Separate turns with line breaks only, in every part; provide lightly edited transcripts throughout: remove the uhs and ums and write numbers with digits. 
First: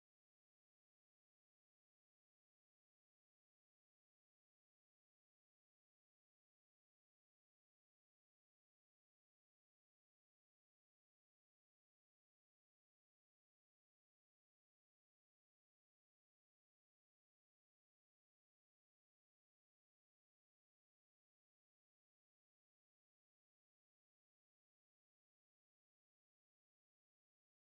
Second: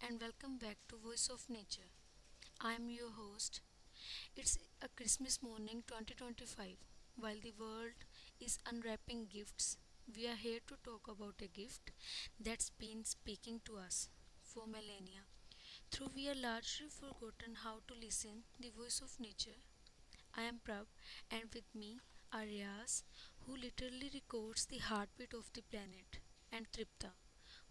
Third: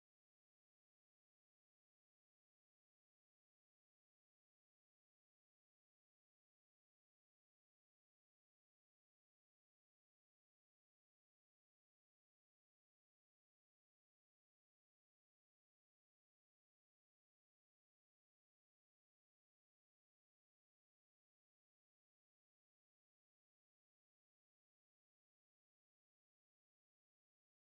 and welcome back to Voice of Nature. I am your host. It's a Christmas morning 2025. While the world is unwrapping gifts, we are here to talk about a gift that's been speaking to us for millennia. Though we are largely forgotten how to listen, the voice of nature. I am Prab, and with me are Riaz, who literally records the heartbeat of the planet, and Tripta,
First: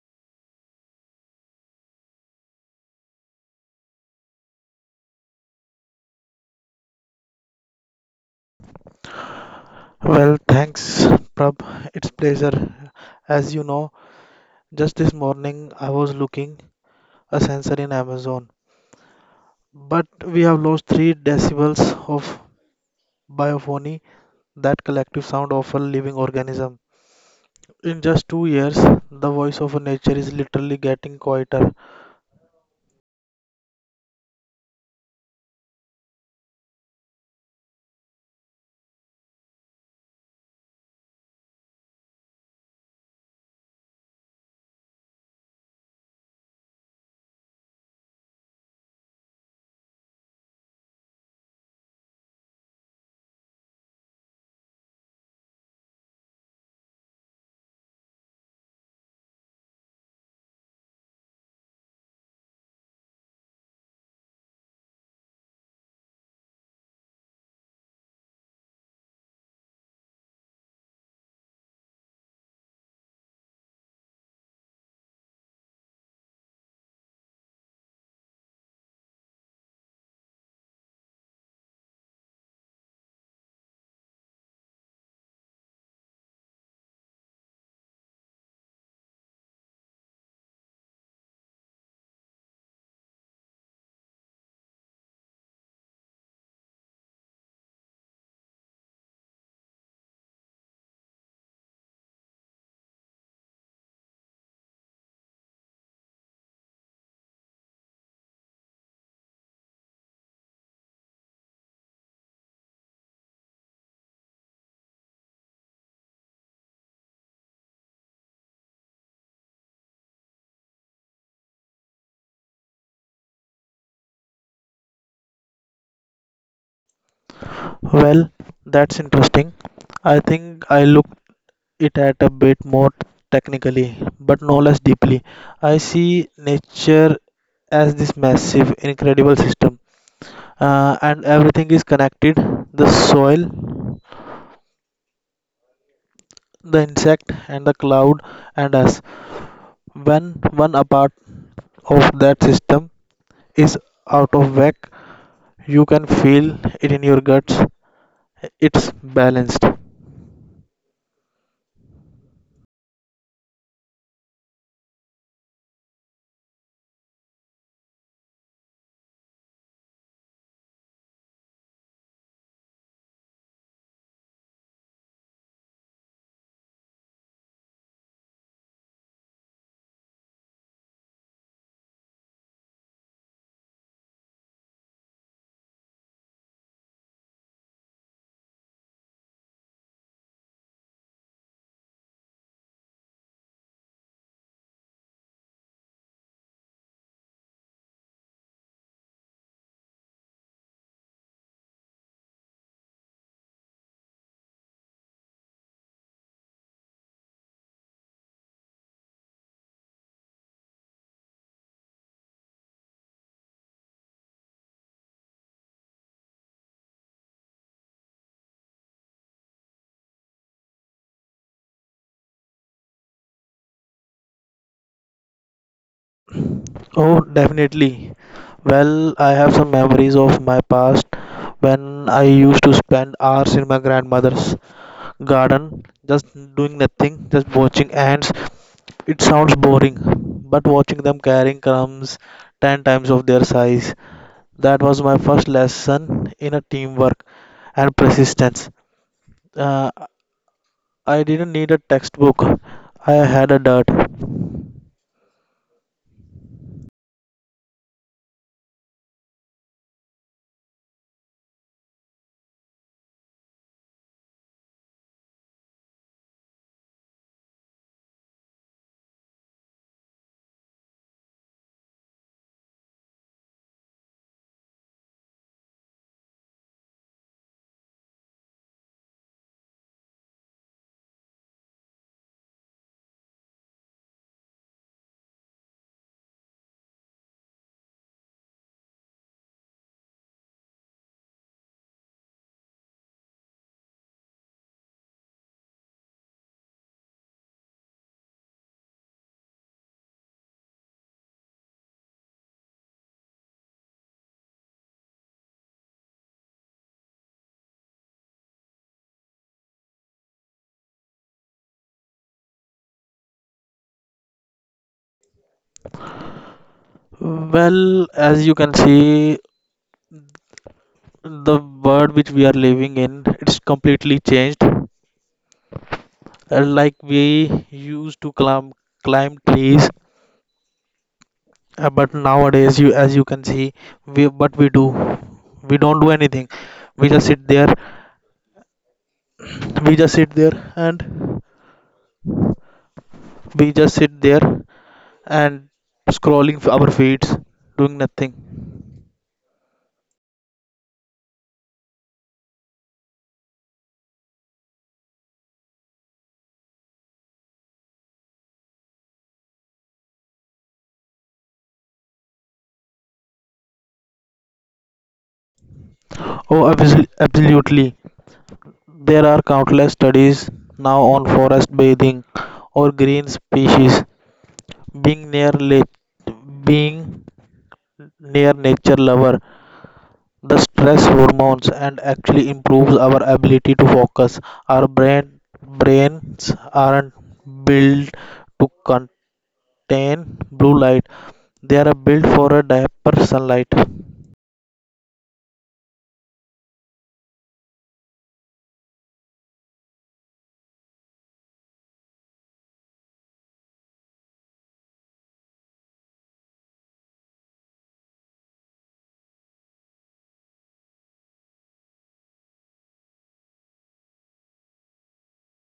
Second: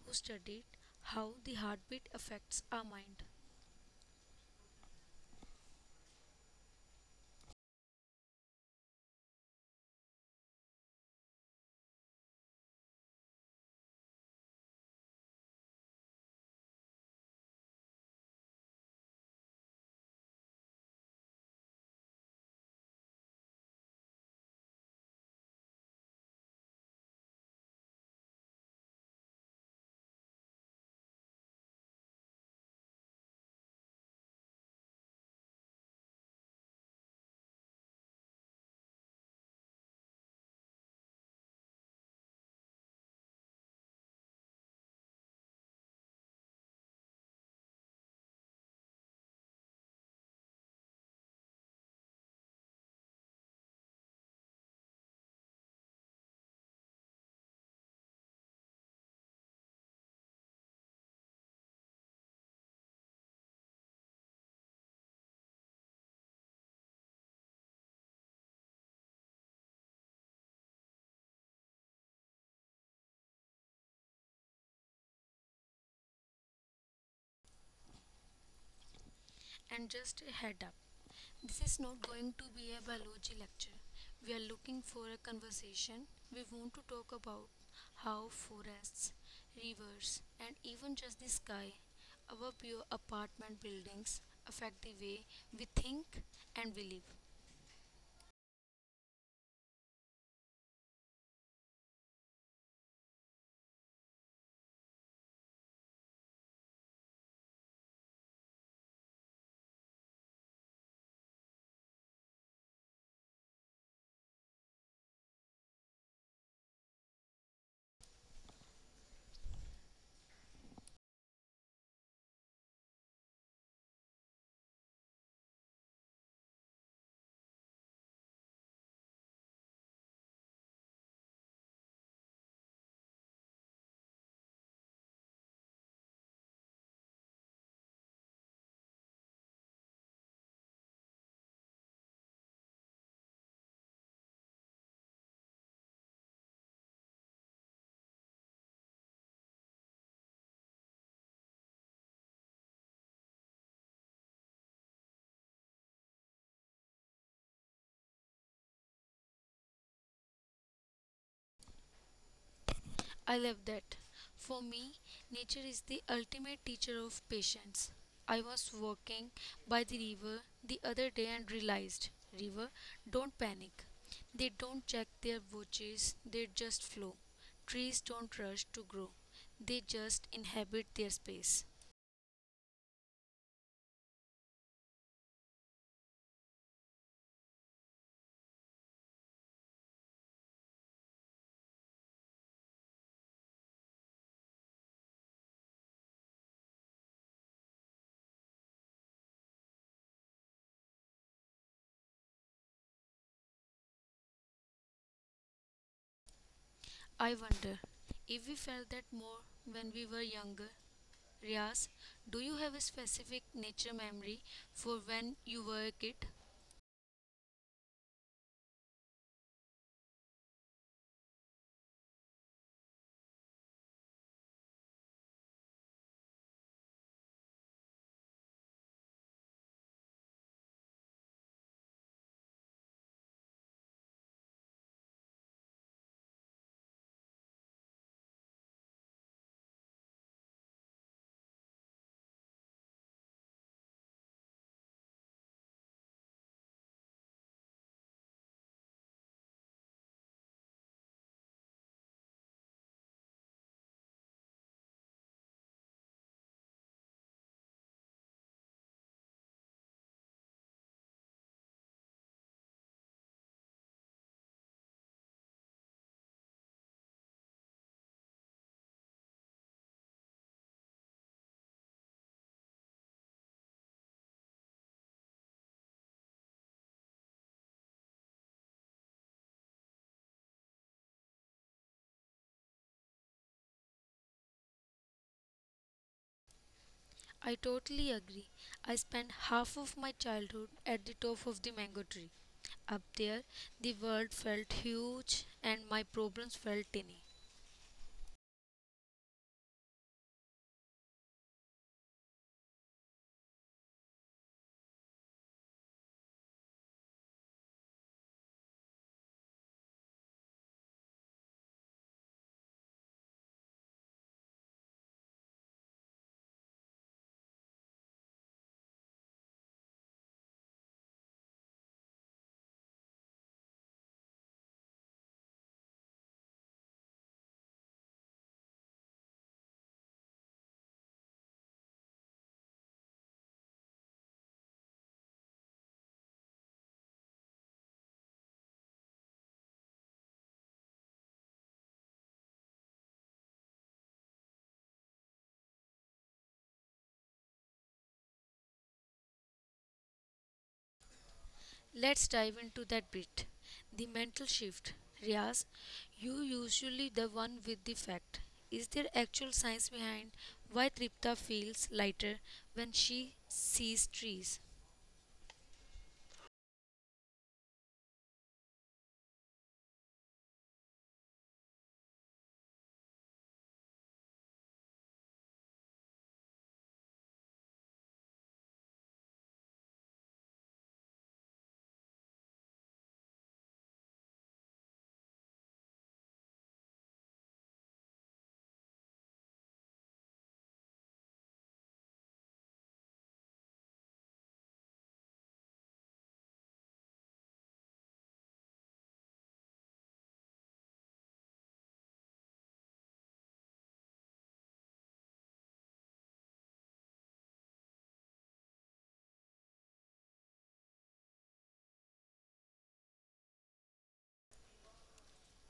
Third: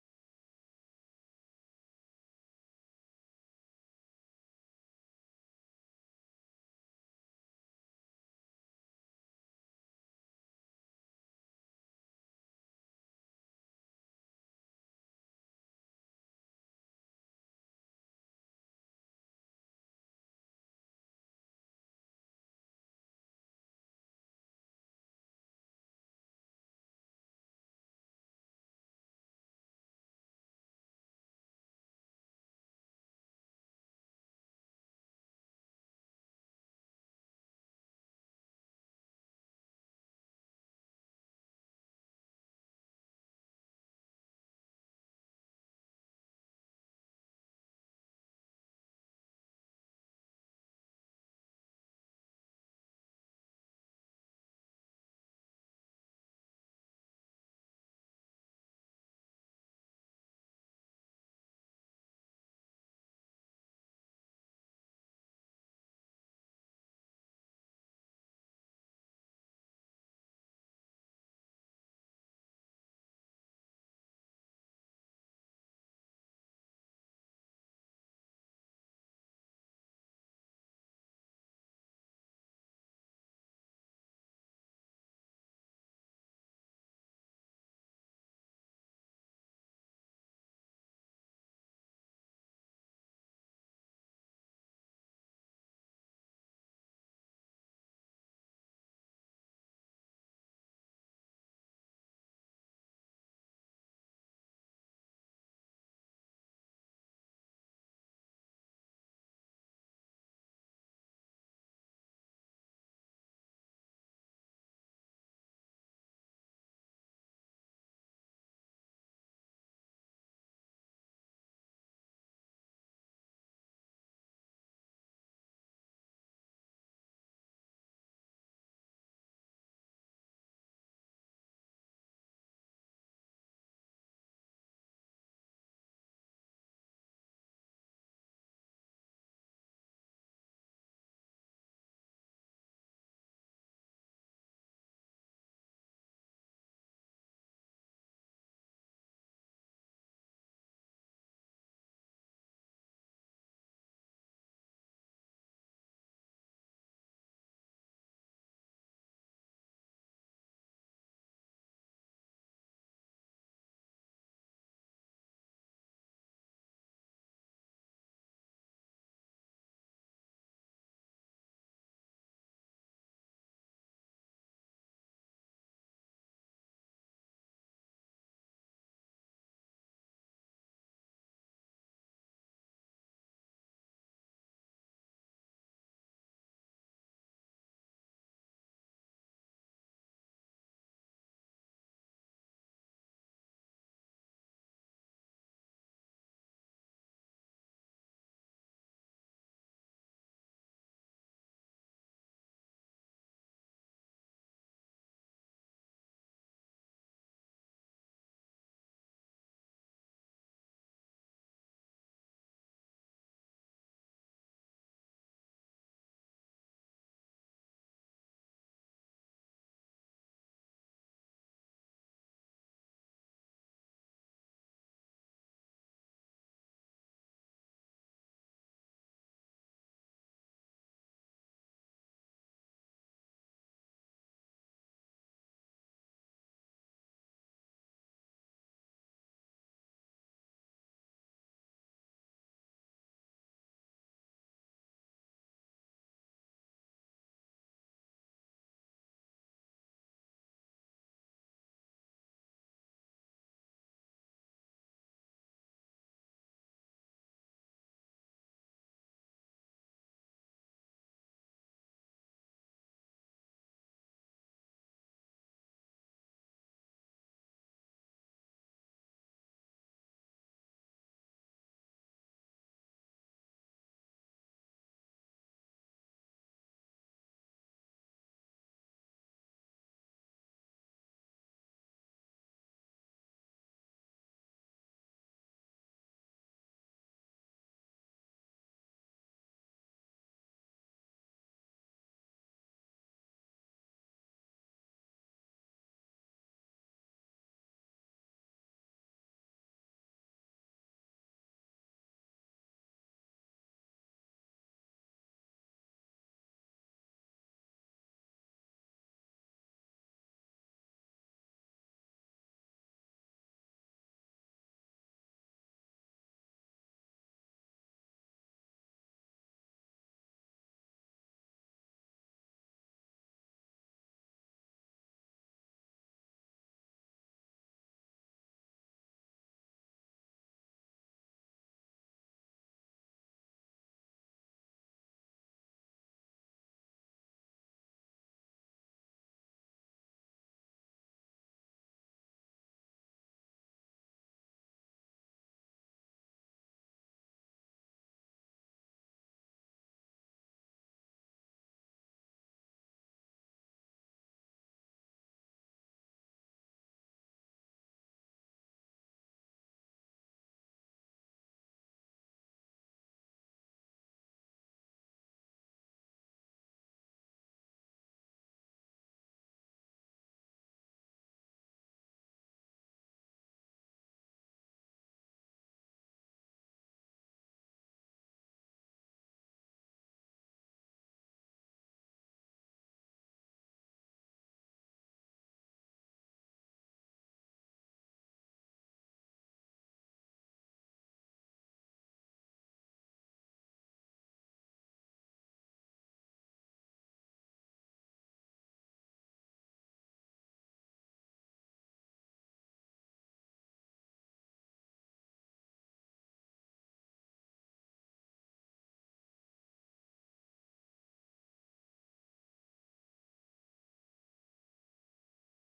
who studied how the heartbeat affects our mind.
Well, thanks, Prab. It's pleasure. As you know, just this morning I was looking a sensor in Amazon, but we have lost three decibels of biophony, that collective sound of a living organism. In just 2 years, the voice of nature is literally getting quieter.
And just a head up, this is not going to be a biology lecture. We are looking for a conversation. We want to talk about how forests, rivers, and even just the sky above your apartment buildings affect the way we think and we live.
Well, that's interesting. I think I look it at a bit more technically, but no less deeply. I see nature as this massive, incredible system and everything is connected the soil, the insect, and the cloud, and us. When one a part of that system is out of whack, you can feel it in your guts. It's balanced.
I love that. For me, nature is the ultimate teacher of patience. I was walking by the river the other day and realized, river, don't panic. They don't check their watches, they just flow. Trees don't rush to grow, they just inhabit their space. I wonder if we felt that more when we were younger. Riaz, do you have a specific nature memory for when you were a kid?
Oh, definitely. Well, I have some memories of my past when I used to spend hours in my grandmother's garden just doing nothing, just watching ants. It sounds boring, but watching them carrying crumbs 10 times of their size, that was my first lesson in a teamwork and persistence. Uh, I didn't need a textbook. I had a dirt.
I totally agree. I spent half of my childhood at the top of the mango tree. Up there, the world felt huge and my problems felt tiny.
Well, as you can see, the world which we are living in, it's completely changed. Like we used to climb trees. But nowadays, you as you can see, we but we do, we don't do anything. We just sit there, we just sit there, and we just sit there and scrolling our feeds, doing nothing.
Let's dive into that bit. The mental shift. Riaz, you usually the one with the fact. Is there actual science behind why Tripta feels lighter when she sees trees?
Oh, absolutely. There are countless studies now on forest bathing or green species. Being being near nature lover the stress hormones and actually improves our ability to focus our brains aren't built to contain blue light. They are built for a diaper sunlight.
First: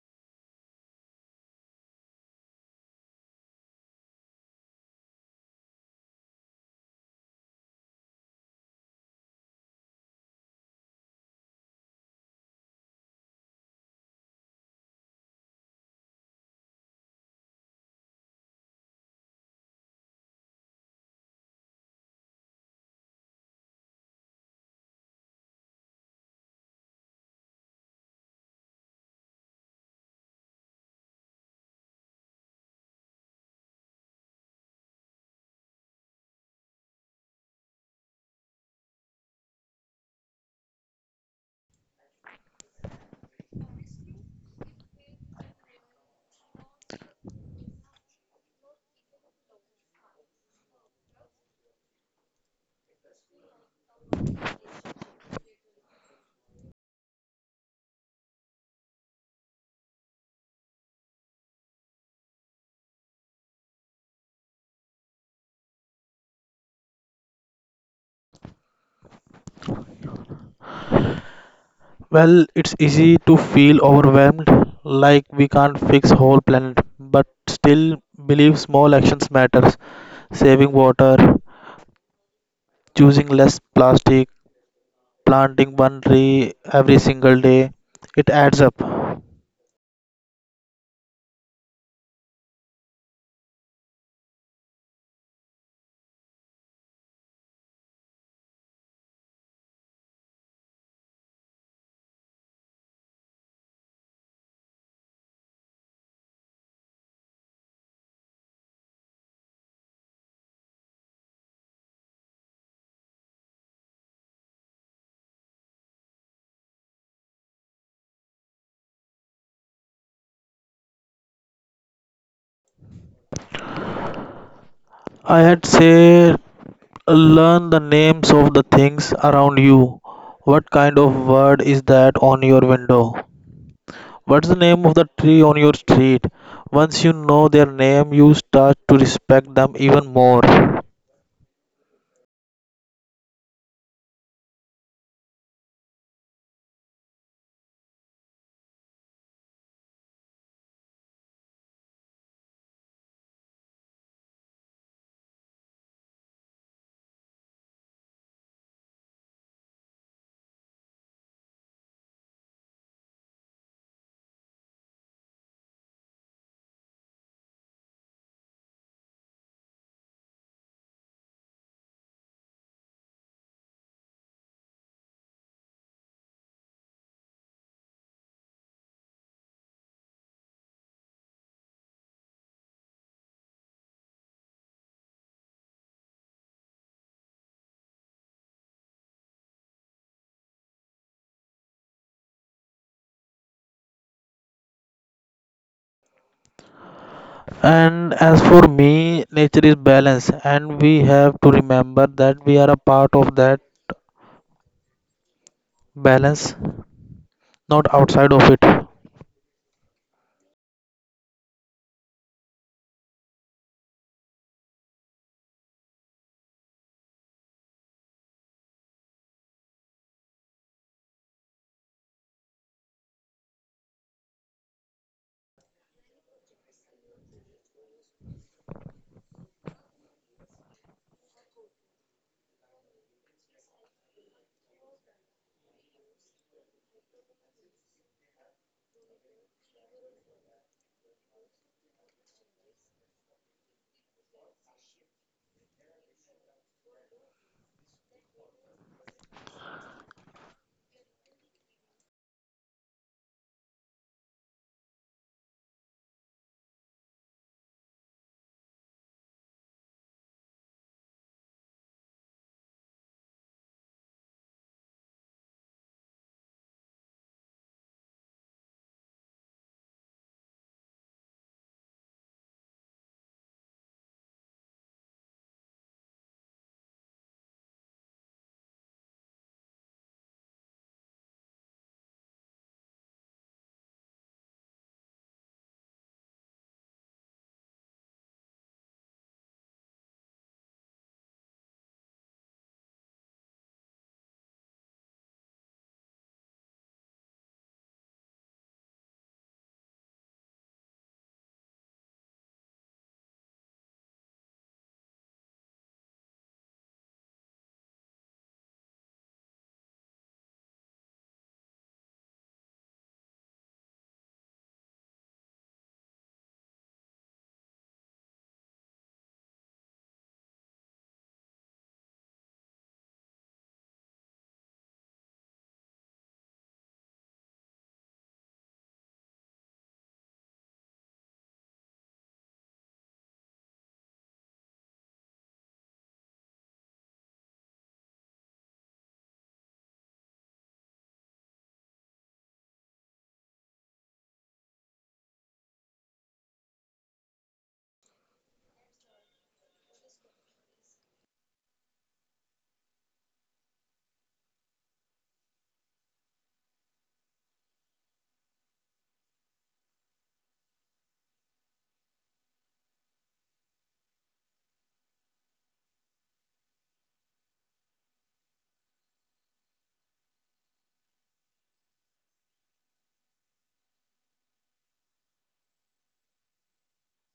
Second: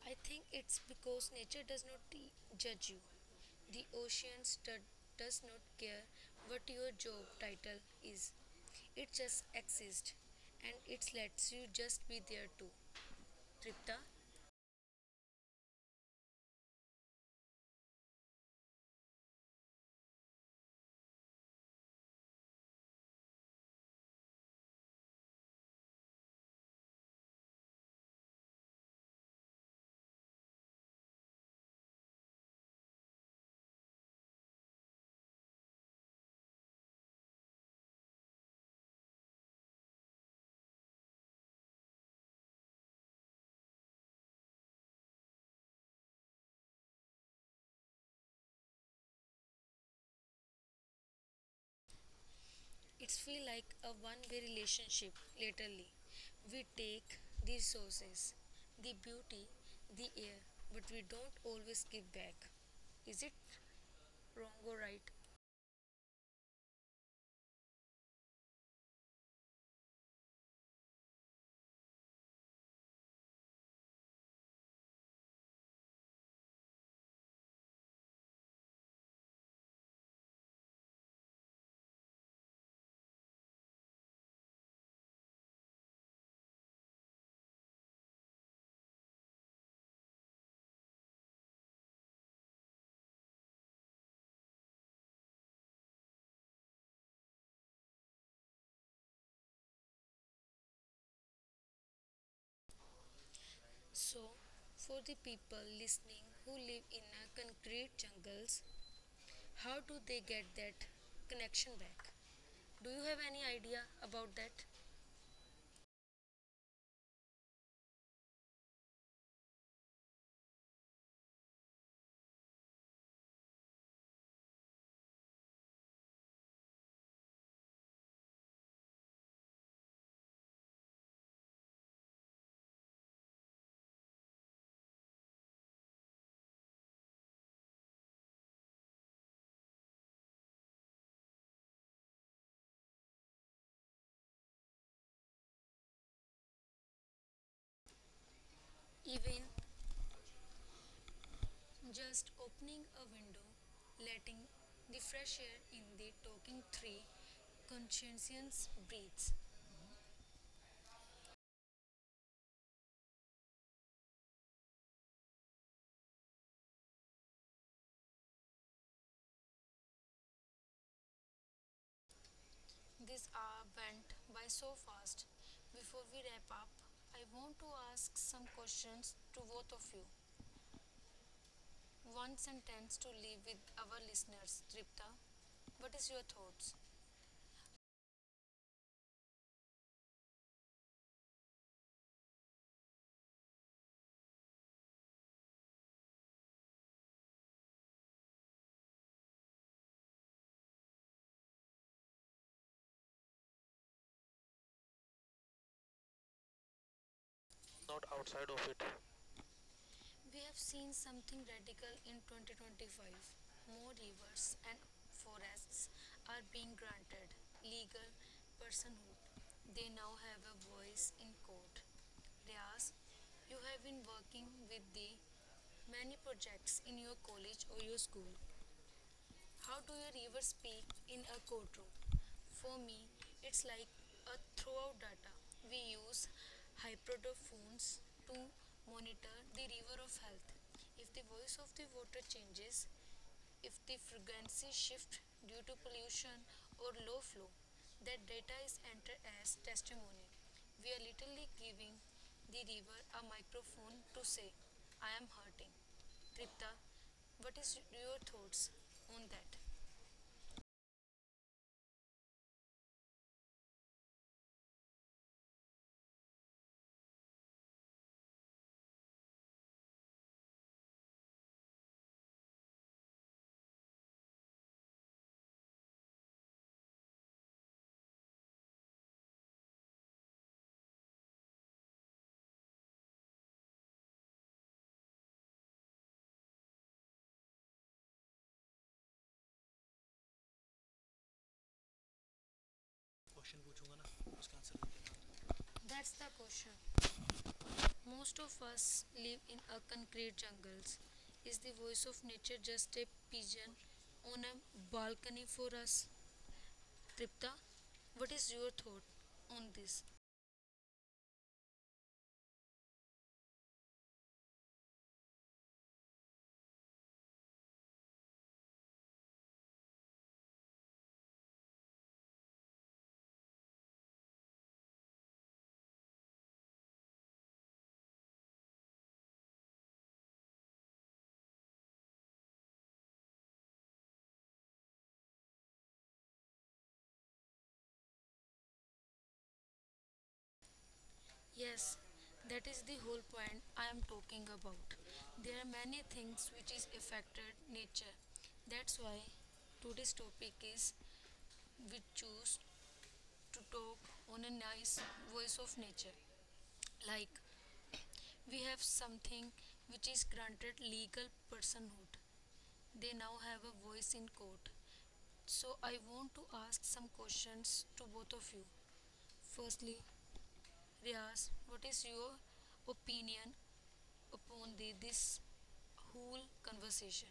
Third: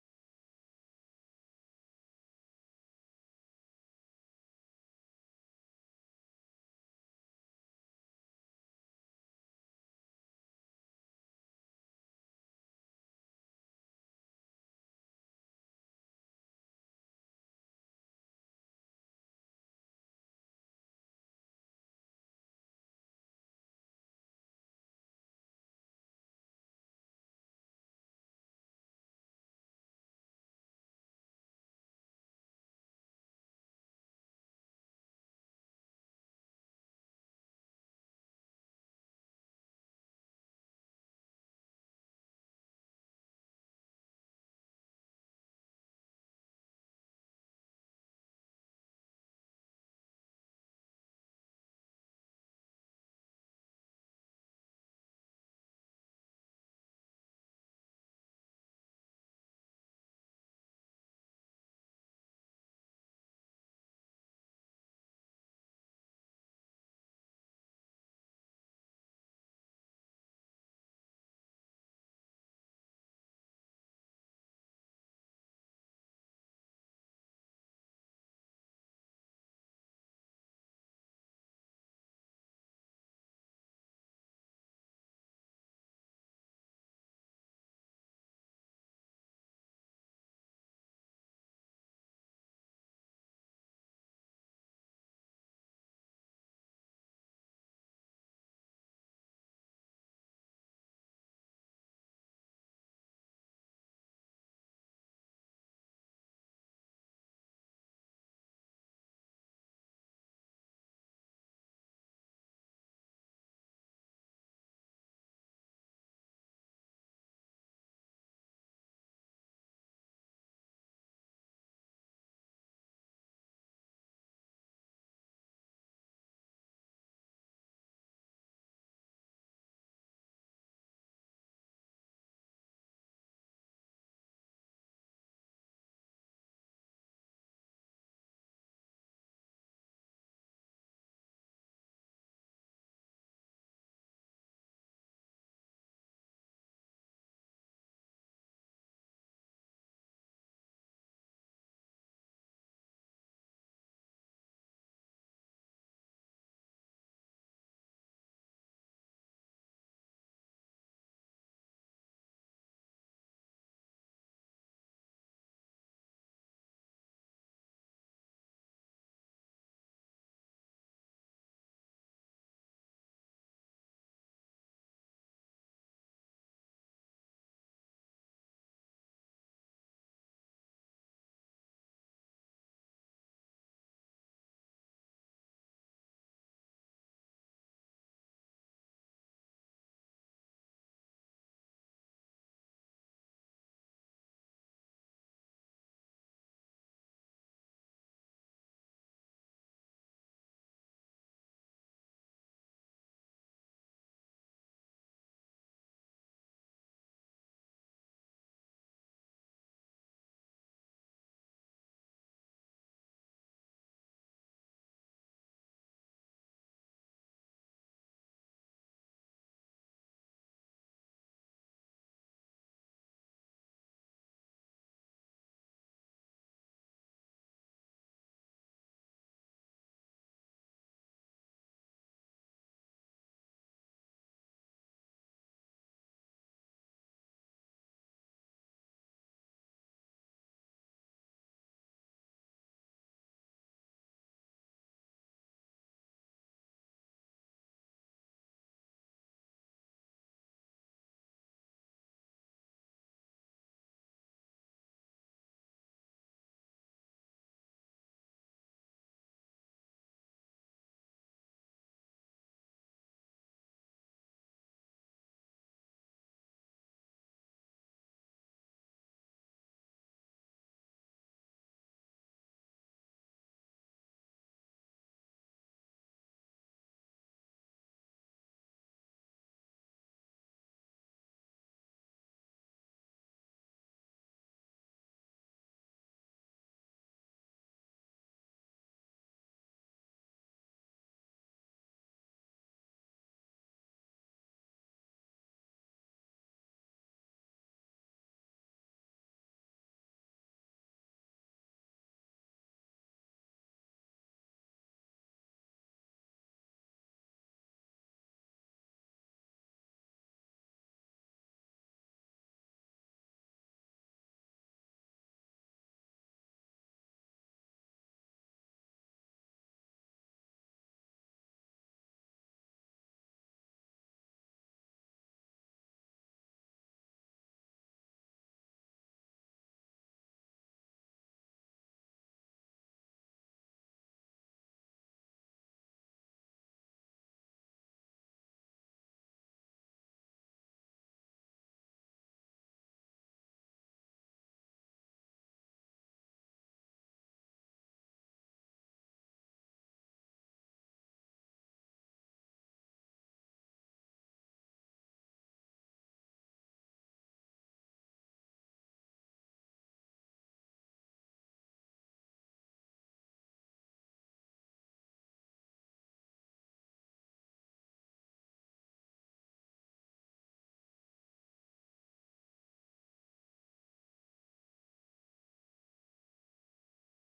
I think it's because nature does not judge you. The does not care what your job title is. It just exists and it lets you just be there too. Tripta, it's feel like a one-way relationship. Literally, we take the resources, the beauty, the air, but we don't always give back. Is it wrong or right?
Well, it's easy to feel overwhelmed like we can't fix whole planet, but still believe small actions matters: saving water, choosing less plastic, planting one tree every single day. It adds up.
So, for the people listening who live in a concrete jungles, how do they get that connection back? Do you have any idea about that?
I had say, learn the names of the things around you. What kind of word is that on your window? What's the name of the tree on your street? Once you know their name, you start to respect them even more.
Even just opening a window, letting the fresh air in the talking tree, conscientious breathes. This hour went by so fast. Before we wrap up, I want to ask some questions to both of you. One sentence to leave with our listeners, Tripta. What is your thoughts?
And as for me, nature is balance, and we have to remember that we are a part of that balance, not
Not
outside of
outside
it.
of it. We have seen something radical in 2025. More rivers and forests are being granted legal personhood. They now have a voice in court. Riaz, you have been working with the many projects in your college or your school. How do your rivers speak in a courtroom? For me, it's like a throughout data. We use hydrophones to monitor the river of health. If the voice of the water changes, if the frequency shift due to pollution or low flow, that data is entered as testimony. We are literally giving the river a microphone to say, I am hurting. Tripta, what is your thoughts on that? That's the question. Most of us live in a concrete jungles. Is the voice of nature just a pigeon on a balcony for us? Tripta, what is your thought on this? Yes, that is the whole point I am talking about. There are many things which is affected nature. That's why today's topic is we choose to talk on a nice voice of nature. Like we have something which is granted legal personhood. They now have a voice in court. So I want to ask some questions to both of you. Firstly, Riaz, what is your opinion upon the this whole conversation?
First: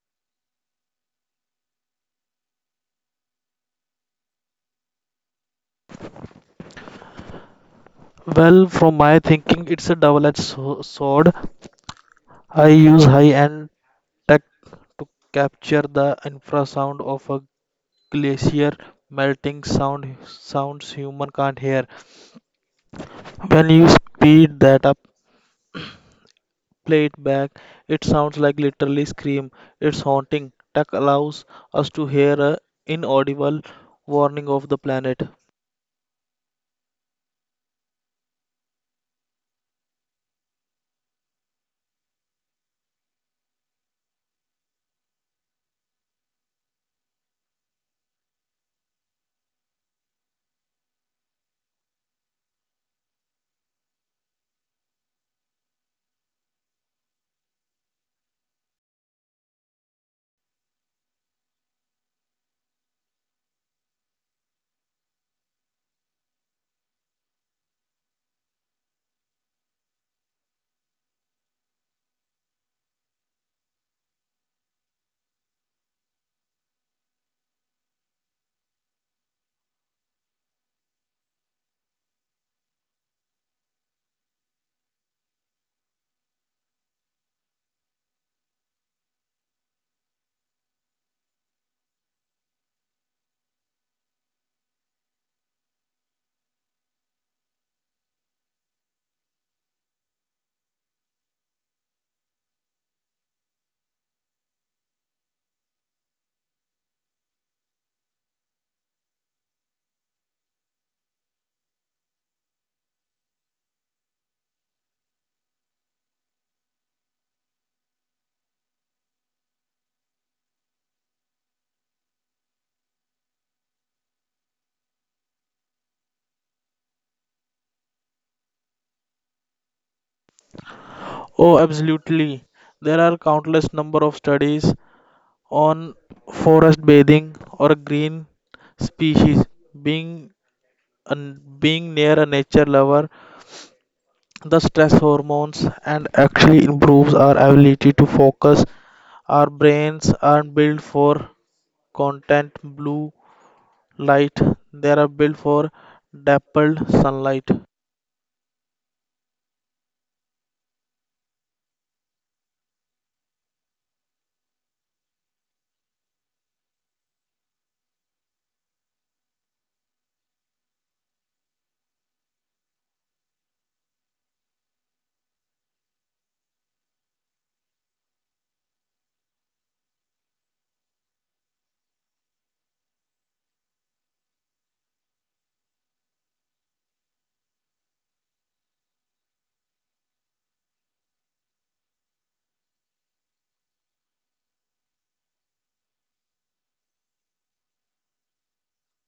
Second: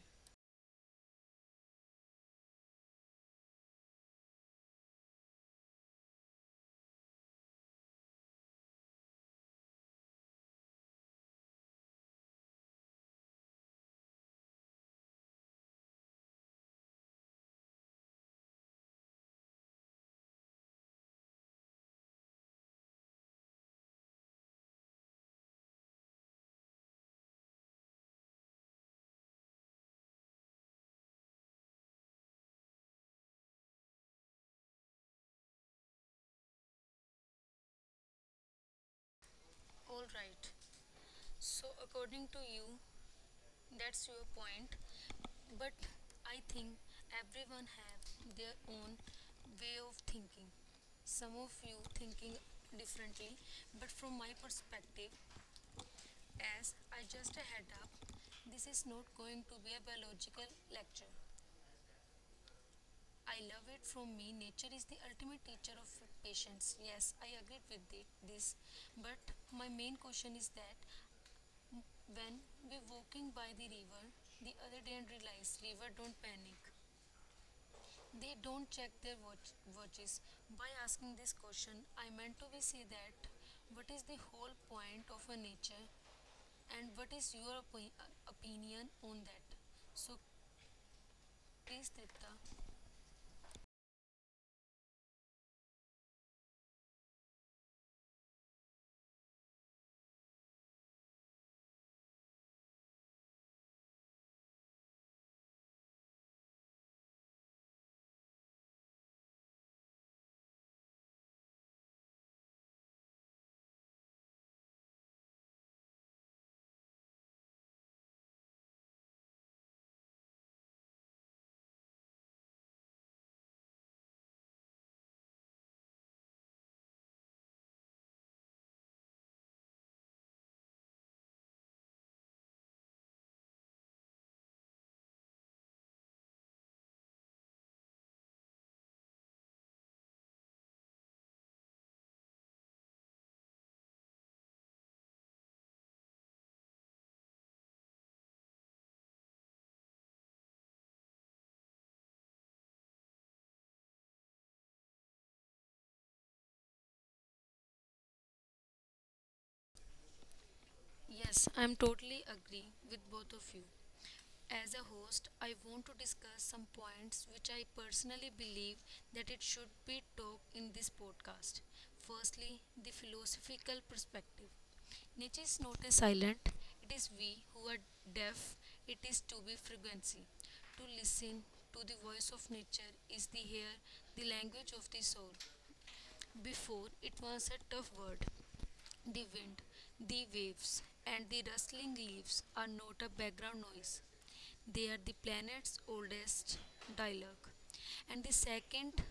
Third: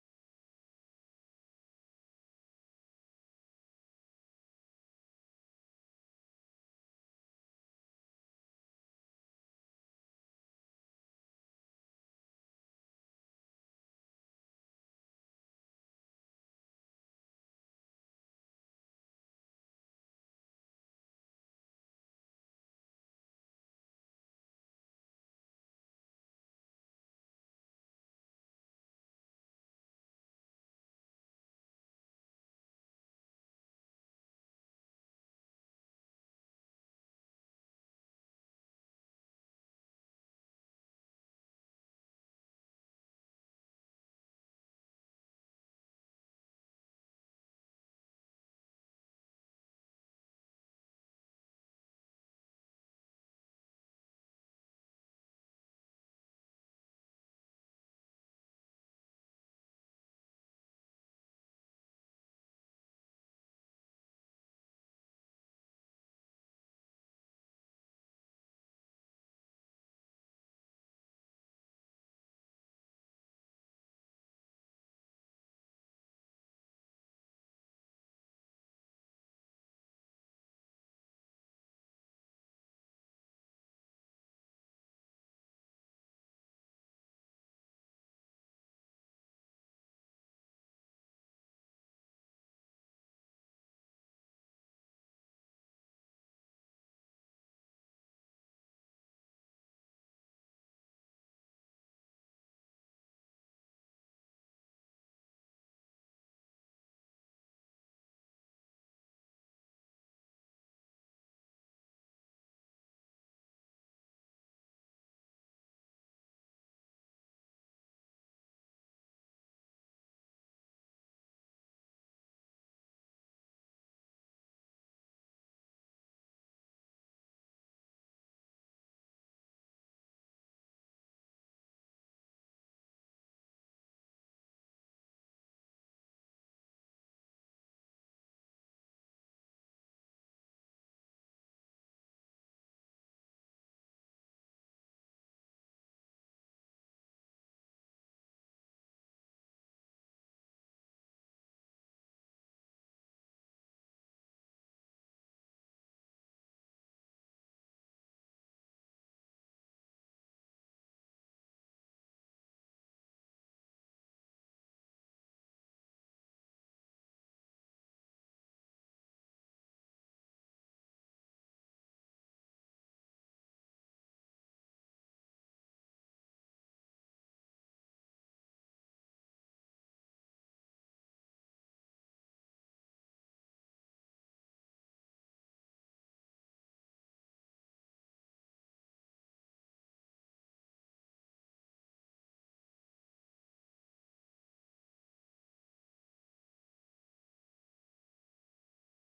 Well, from my thinking, it's a double edged sword. I use high end tech to capture the infrasound of a glacier melting sound, sounds human can't hear. When you speed that up, play it back, it sounds like literally scream. It's haunting. Tech allows us to hear a inaudible warning of the planet.
All right. So according to you, that's your point. But I think everyone have their own way of thinking. Some of you thinking differently, but from my perspective, as I just a head up, this is not going to be a biological lecture. I love it. From me, nature is the ultimate teacher of patience. Yes, I agreed with it, this. But my main question is that when we walking by the river the other day and realized river don't panic. They don't check their watches. By asking this question, I meant to be say that what is the whole point of a nature and what is your opinion on that? So, please, Tita.
Oh, absolutely. There are countless number of studies on forest bathing or green species, being an being near a nature lover the stress hormones and actually improves our ability to focus. Our brains aren't built for content blue light, they are built for dappled sunlight.
Yes, I'm totally agree with both of you. As a host, I want to discuss some points which I personally believe that it should be talked in this podcast. Firstly, the philosophical perspective. Nature is not a silent, it is we who are deaf, it is to be frequency. To listen to the voice of nature is the hear the language of the soul. Before, it was a tough word the wind, the waves, and the rustling leaves are not a background noise. They are the planet's oldest dialogue. And the second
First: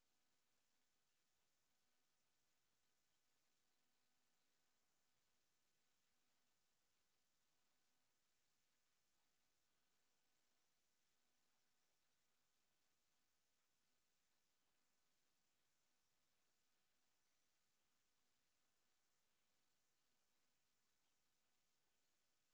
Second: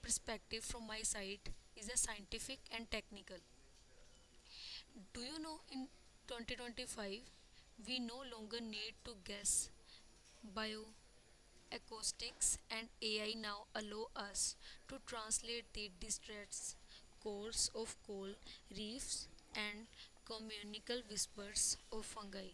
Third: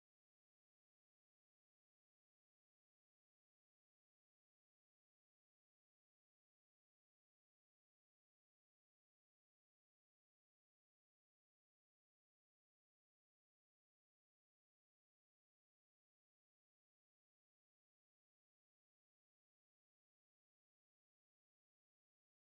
perspective from my side is a scientific and technical. Do you know in 2025 we no longer need to guess bio. Acoustics and AI now allow us to translate the distressed cores of coral reefs and communal whispers of fungi.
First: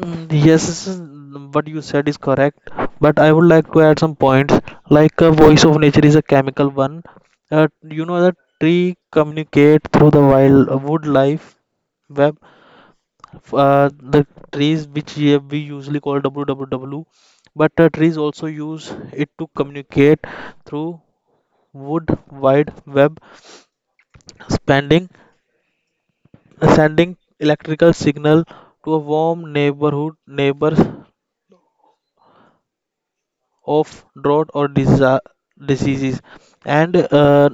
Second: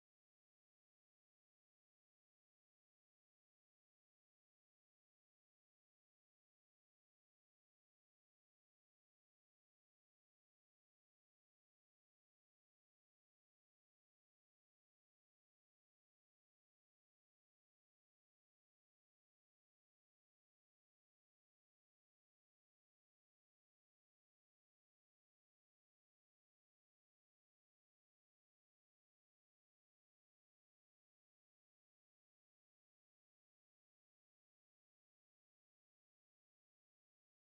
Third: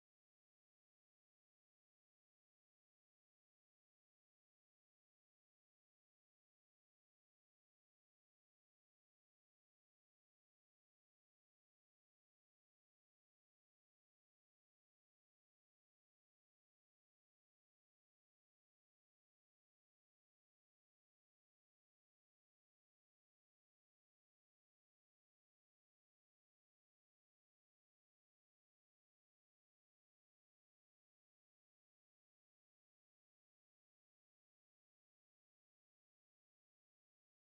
Yes, what you said is correct, but I would like to add some points. Like a voice of nature is a chemical one. uh, you know that tree communicate through the wild wood life web. Uh, the trees which, yeah, we usually call WWW, but trees also use it to communicate through wood wide web, sending sending electrical signal to a warm neighborhood neighbors of drought or diseases. And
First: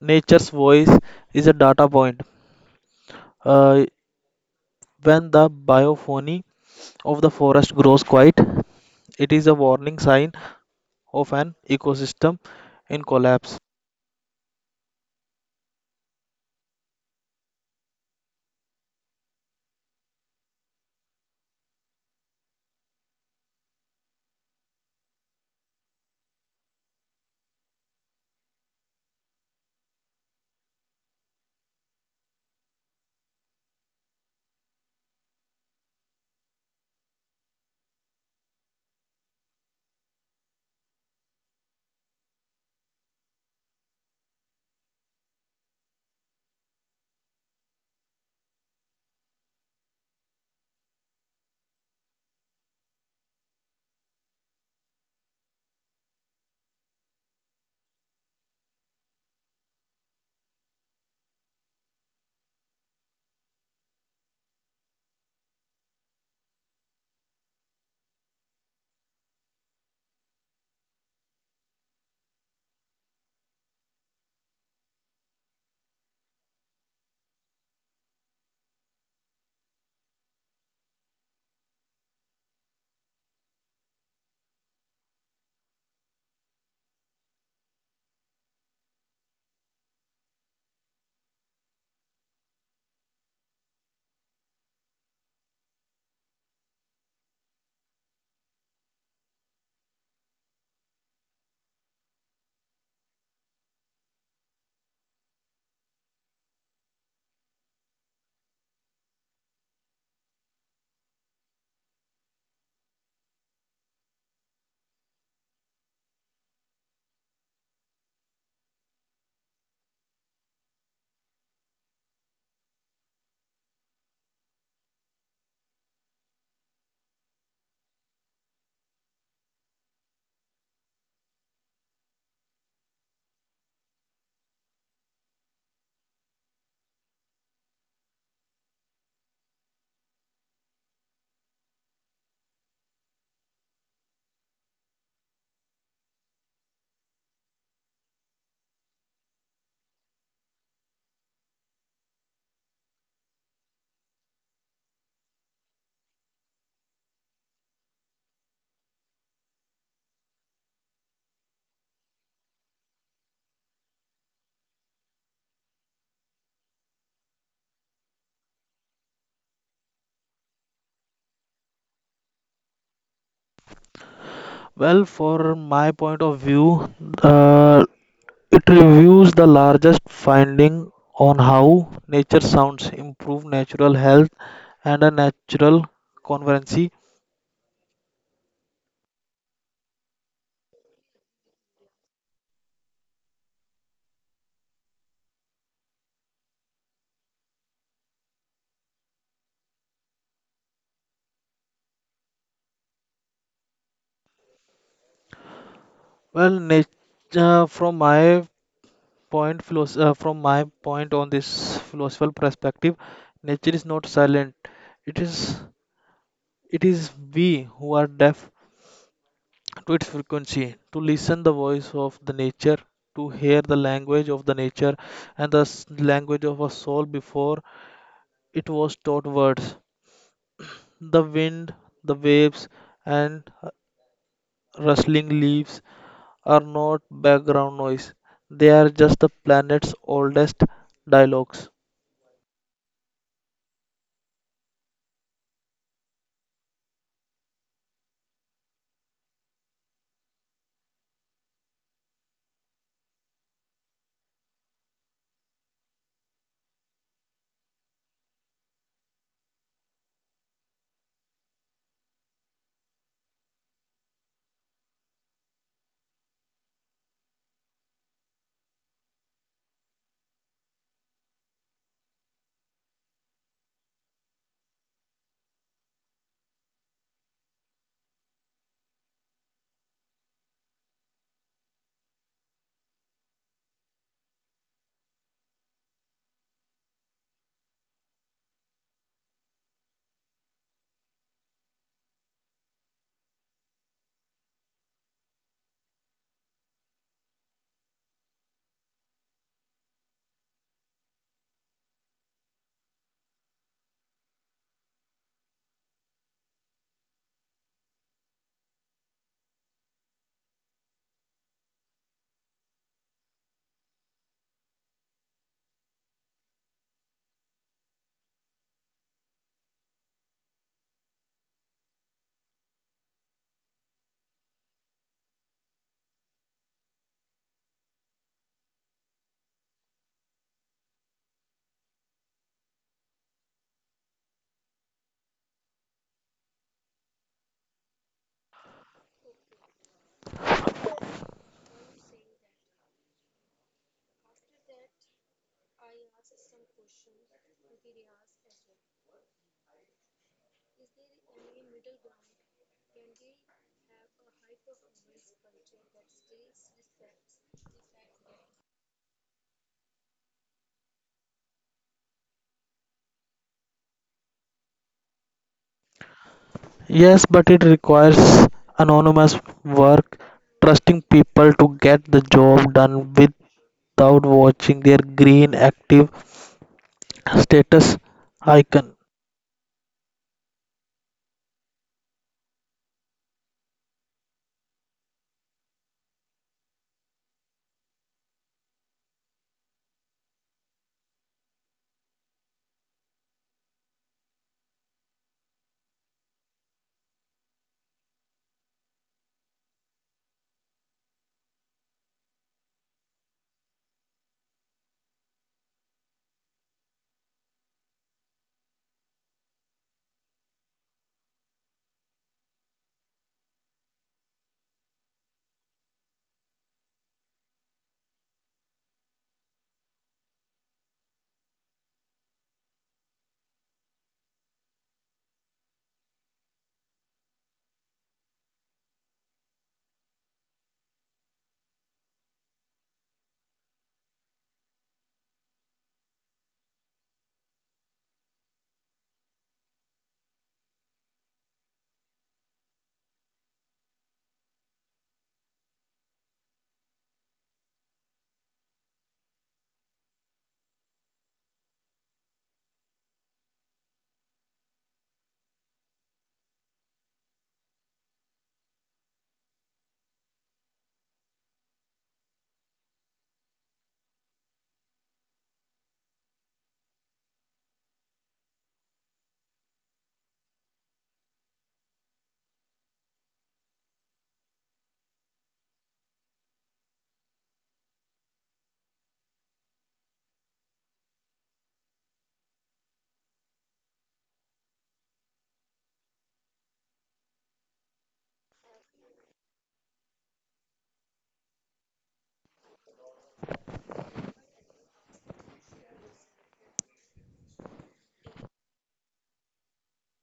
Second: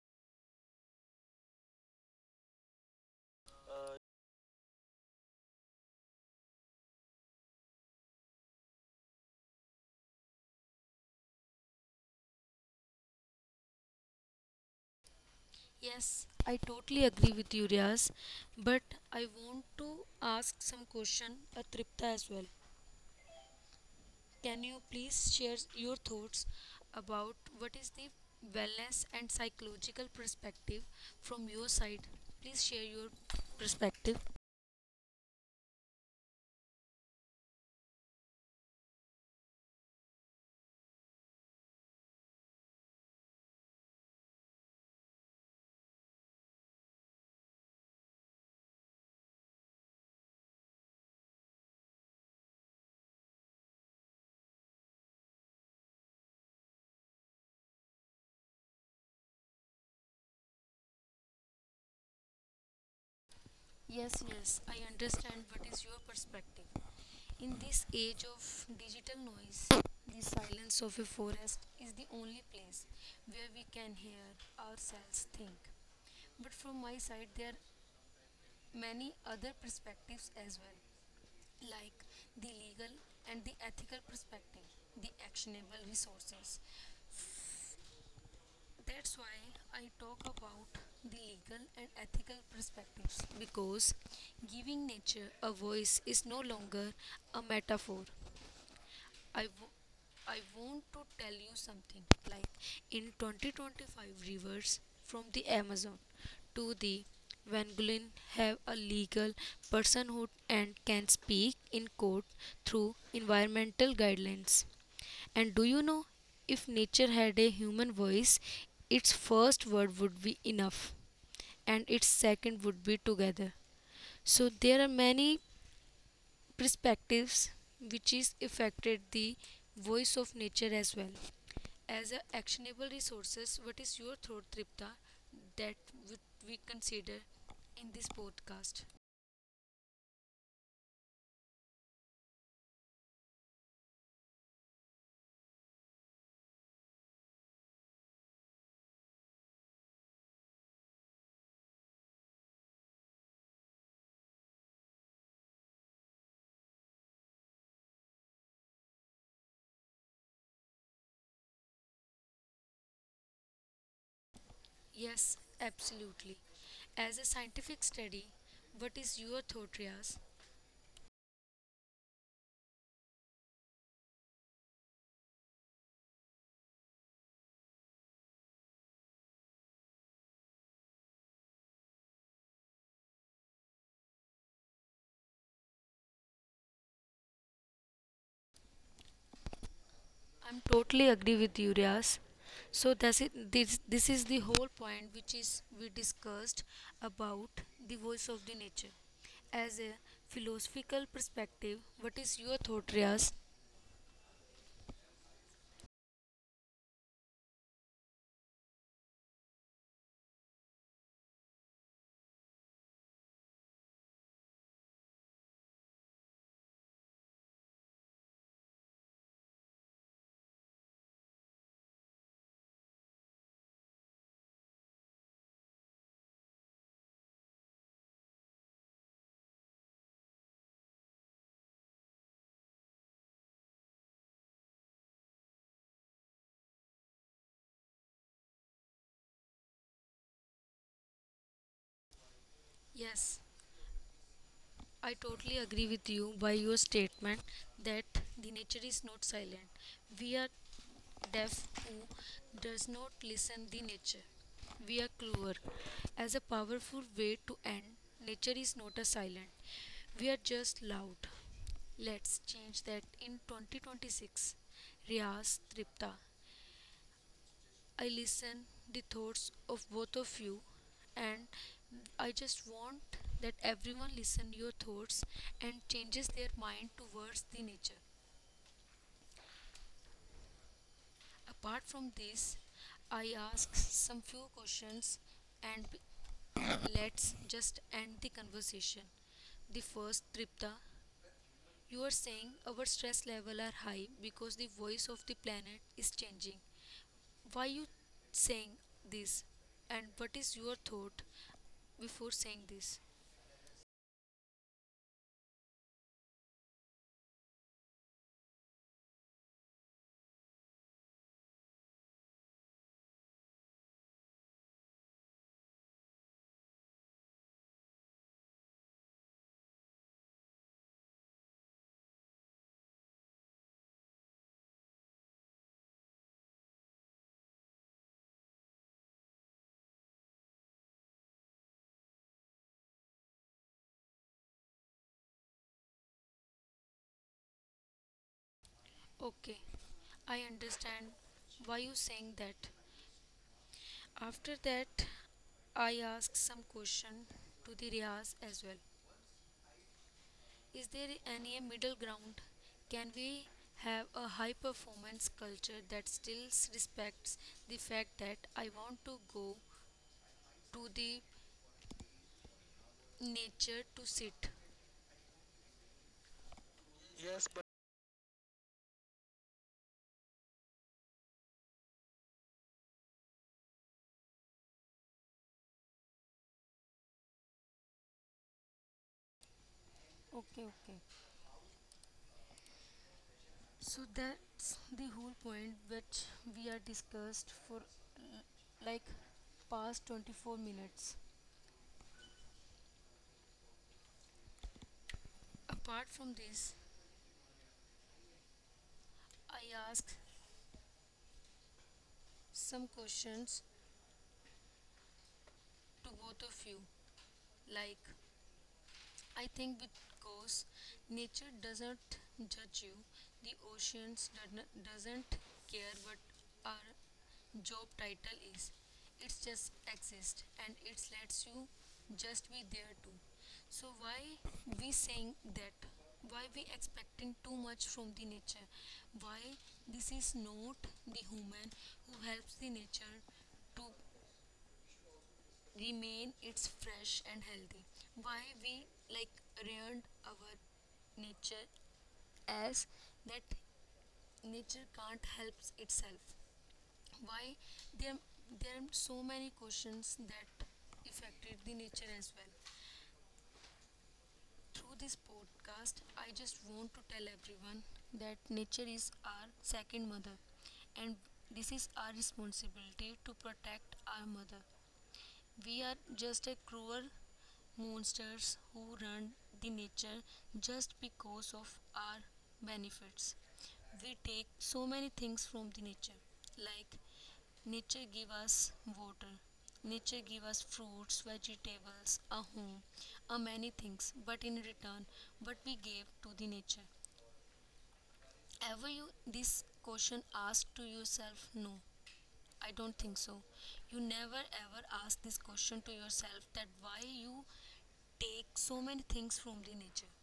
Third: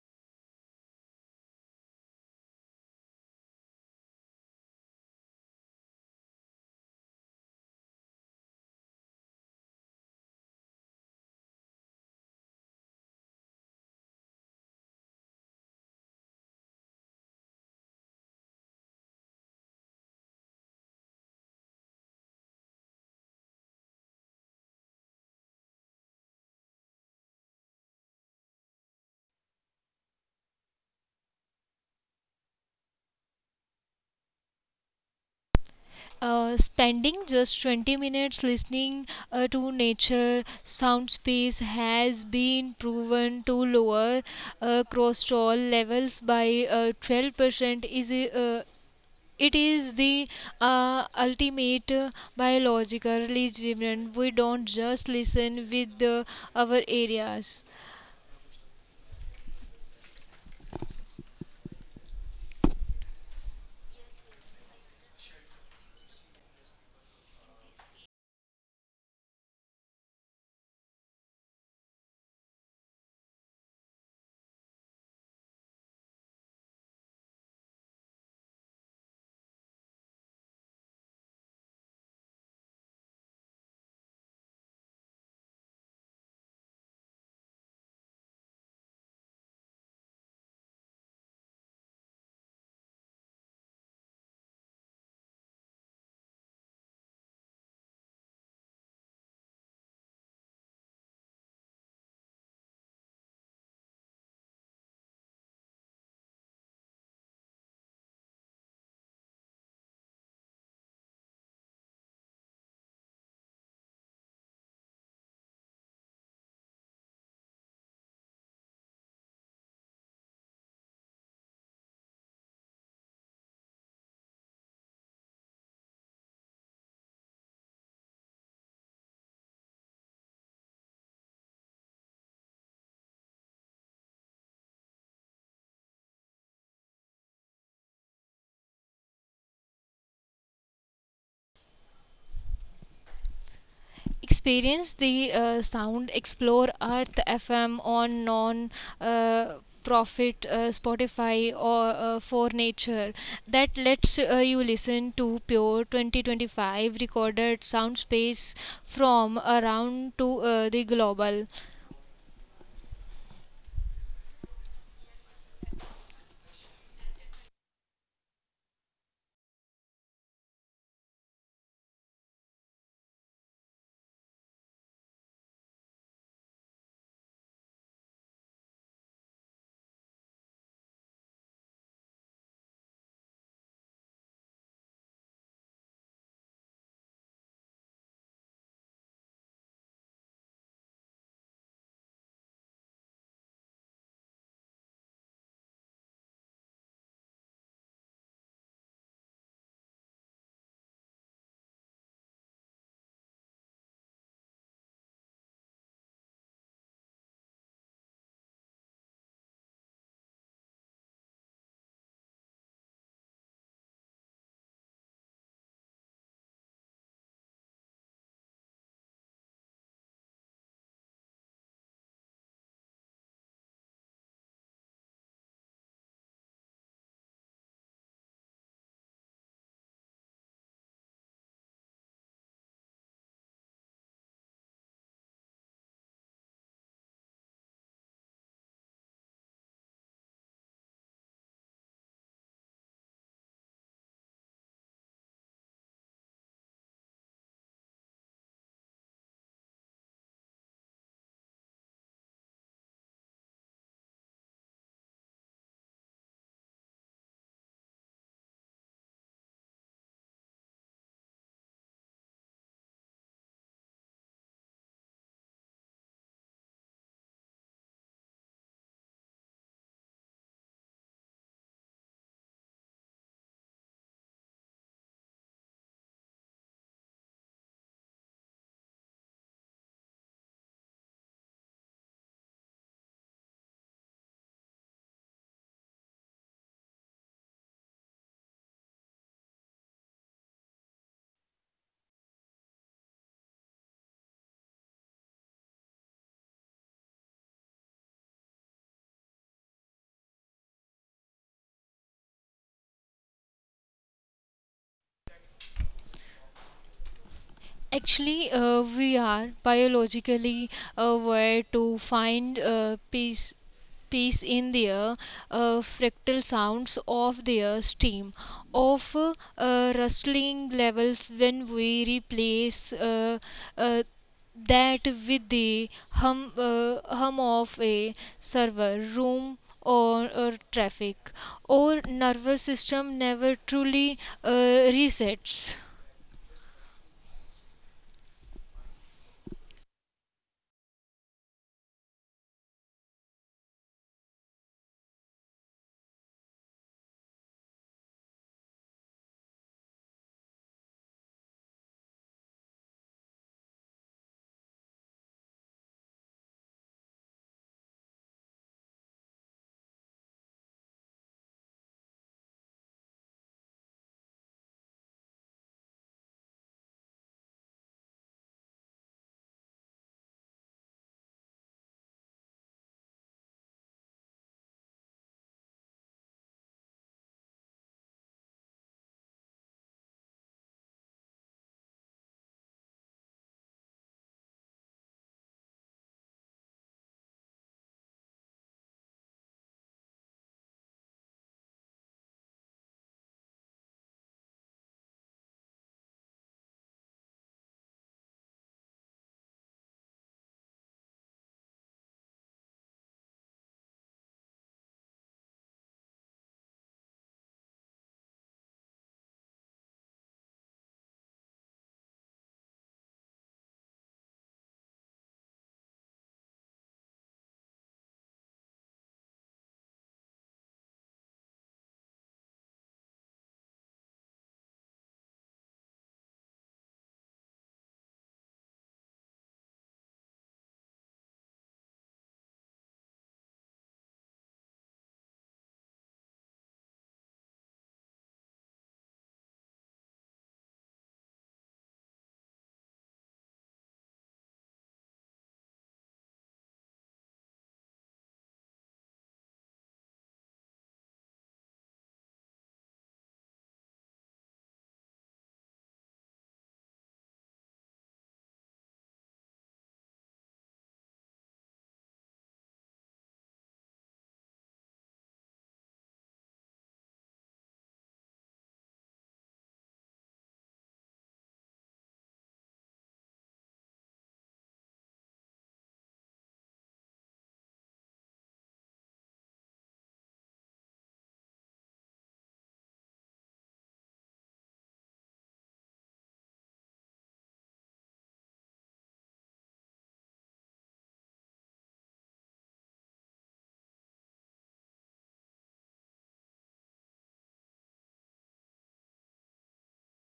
nature's voice is a data point. Uh, when the biophony of the forest grows quiet, it is a warning sign of an ecosystem in collapse.
Yes, I totally agree with you, Riaz. But I want to ask some question, a Tripta as well. Can you please share your thoughts about what is the wellness and psychological perspective from your side? Please share your perspective.
Spending just 20 minutes listening to nature sound space has been proven to lower cholesterol levels by 12% is it is the ultimate, biologically driven. We don't just listen with our areas.
Yes, yes, I understand what is your perspective. In this age of digital noise, the silence of a forest is the only place where we can hear ourselves think. But from my side, there are many other perspectives as well, like the legal and the ethical perspective, the actionable resources, that's why I talk about the legal and ethical perspectives because giving nature a voice is no longer a metaphor. I, w- I want to tell you something. Like in 2025, rivers from the Amazon to the Vanguin have a legal personhood and can speak in court through environmental guidelines. And do you know if nature had a human voice, its first word would be enough and its second would be together. So there are many perspectives which is affected the voice of nature as well as a actionable resources. What is your thought, Tripta, that would we consider in this podcast?
Experience the sound, explore earth fm on non uh, profit spotify or for nature that lets you listen to pure 2025 recorded sound space from around to the global.
Yes, absolutely. As a scientific study, what is your thought, Riaz?
Well, for my point of view, uh, it reviews the largest finding on how nature sounds improve natural health and a natural convergency.
I'm totally agree with you, Riaz. So that's it. This is the whole point which is we discussed about the voice of the nature. As a philosophical perspective, what is your thought, Riaz?
Well, nature from my from my point on this philosophical perspective, nature is not silent. It is it is we who are deaf to its frequency, to listen the voice of the nature, to hear the language of the nature, and language of a soul before it was taught words. The wind, the waves, and rustling leaves are not background noise, they are just the planet's oldest dialogues.
Yes. I totally agree with you by your statement that the nature is not silent. We are deaf who does not listen the nature. We are clever. As a powerful way to end, nature is not a silent. We are just loud. Let's change that in 2026. Riaz, Tripta. I listen the thoughts of both of you, and I just want that everyone listen your thoughts and changes their mind towards the nature. Apart from this, I ask some few questions and let's just end the conversation. The first, Tripta, you are saying our stress level are high because the voice of the planet is changing. Why you saying this and what is your thought? Before saying this.
Actually we are biologically aware to find peace piece in their fractal sounds of their steam of rustling levels. When we replace uh, that with the hum of a server room or traffic, our nervous system never truly resets.
Okay, I understand why you saying that. After that, I ask some question to the Riaz as well. Is there any middle ground? Can we have a high performance culture that still respects the fact that I want to go to the nature to sit?
Yes,
Yes,
but it
but.
requires anonymous work, trusting people to get the job done without watching their green active status icon.
Okay, okay. So that's the whole point which we are discussed for like past 24 minutes. Apart from this, I ask some questions to both of you like I think because nature doesn't judge you, the oceans doesn't care what our job title is. It just exists and it lets you just be there too. So why we saying that? Why we expecting too much from the nature? Why this is not the human who helps the nature to remain it's fresh and healthy? Why we like ruined our nature as that nature can't help itself? Why there there are so many questions that affected the nature as well? Through this podcast, I just want to tell everyone that nature is our second mother, and this is our responsibility to protect our mother. We are just a cruel monsters who run the nature just because of our benefits. We take so many things from the nature, like nature give us water, nature give us fruits, vegetables, a home, a many things. But in return, what we gave to the nature. Ever you this question asked to yourself? No, I don't think so. You never ever ask this question to yourself that why you take so many things from the nature.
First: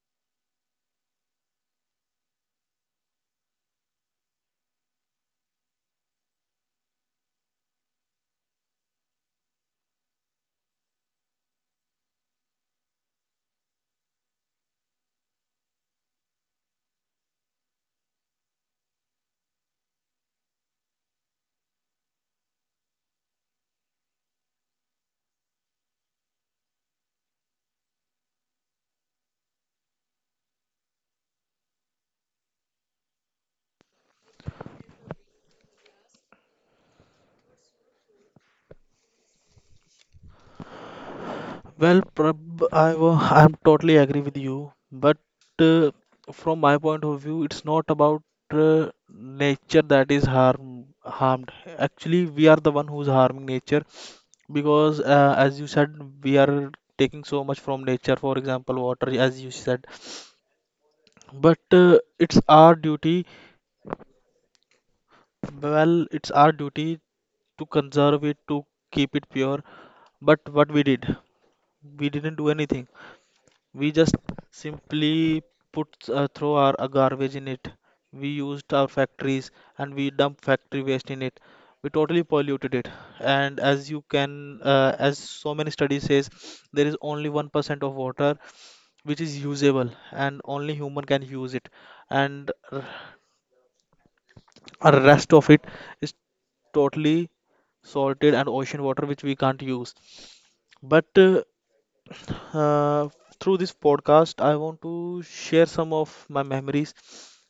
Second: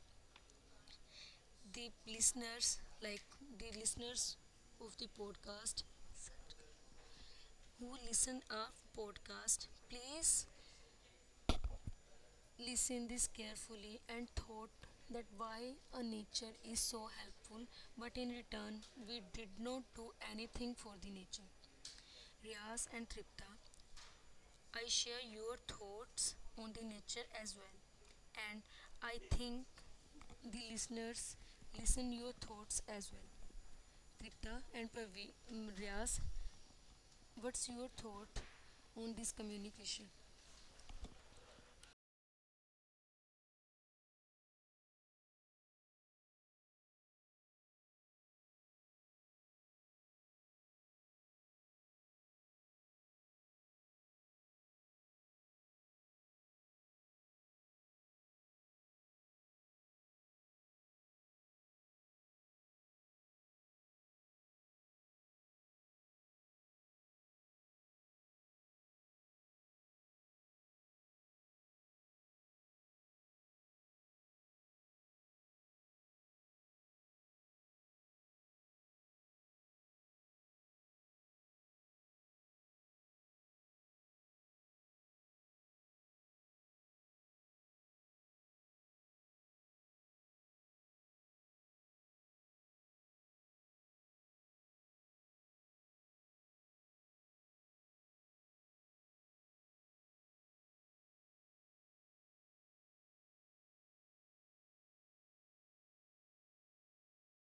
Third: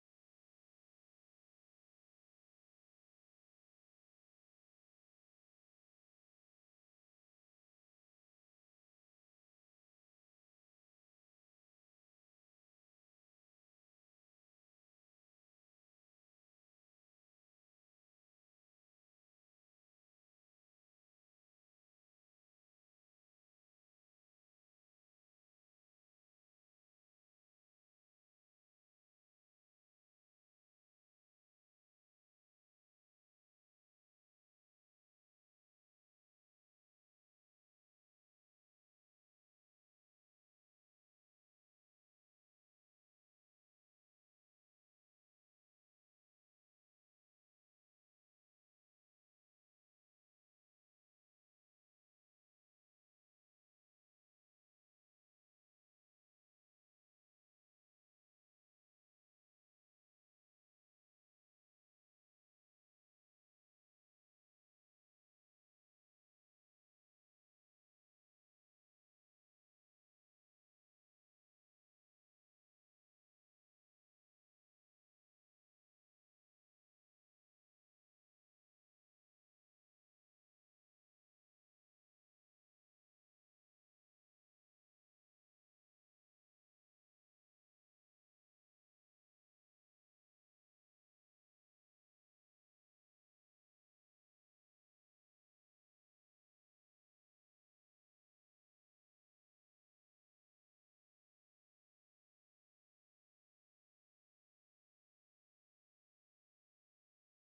The listeners, like the listeners of the podcast who listen our podcast, please listen this carefully and thought that why a nature is so helpful, but in return we did not do anything for the nature. Riaz and Tripta, I share your thoughts on the nature as well, and I think the listeners listen your thoughts as well. Tripta and what's your thought on this communication?
Well, I'm totally agree with you, but uh, from my point of view it's not about nature that is harmed. Actually we are the one who's harming nature, because as you said, we are taking so much from nature, for example water, as you said. But it's our duty, well it's our duty, to conserve it, to keep it pure. But what we did, we didn't do anything. We just simply put throw our garbage in it. We used our factories and we dump factory waste in it. We totally polluted it. And as you can, as so many studies says, there is only 1% of water which is usable and only human can use it. And rest of it is totally salted and ocean water which we can't use. But uh, through this podcast, I want to share some of my memories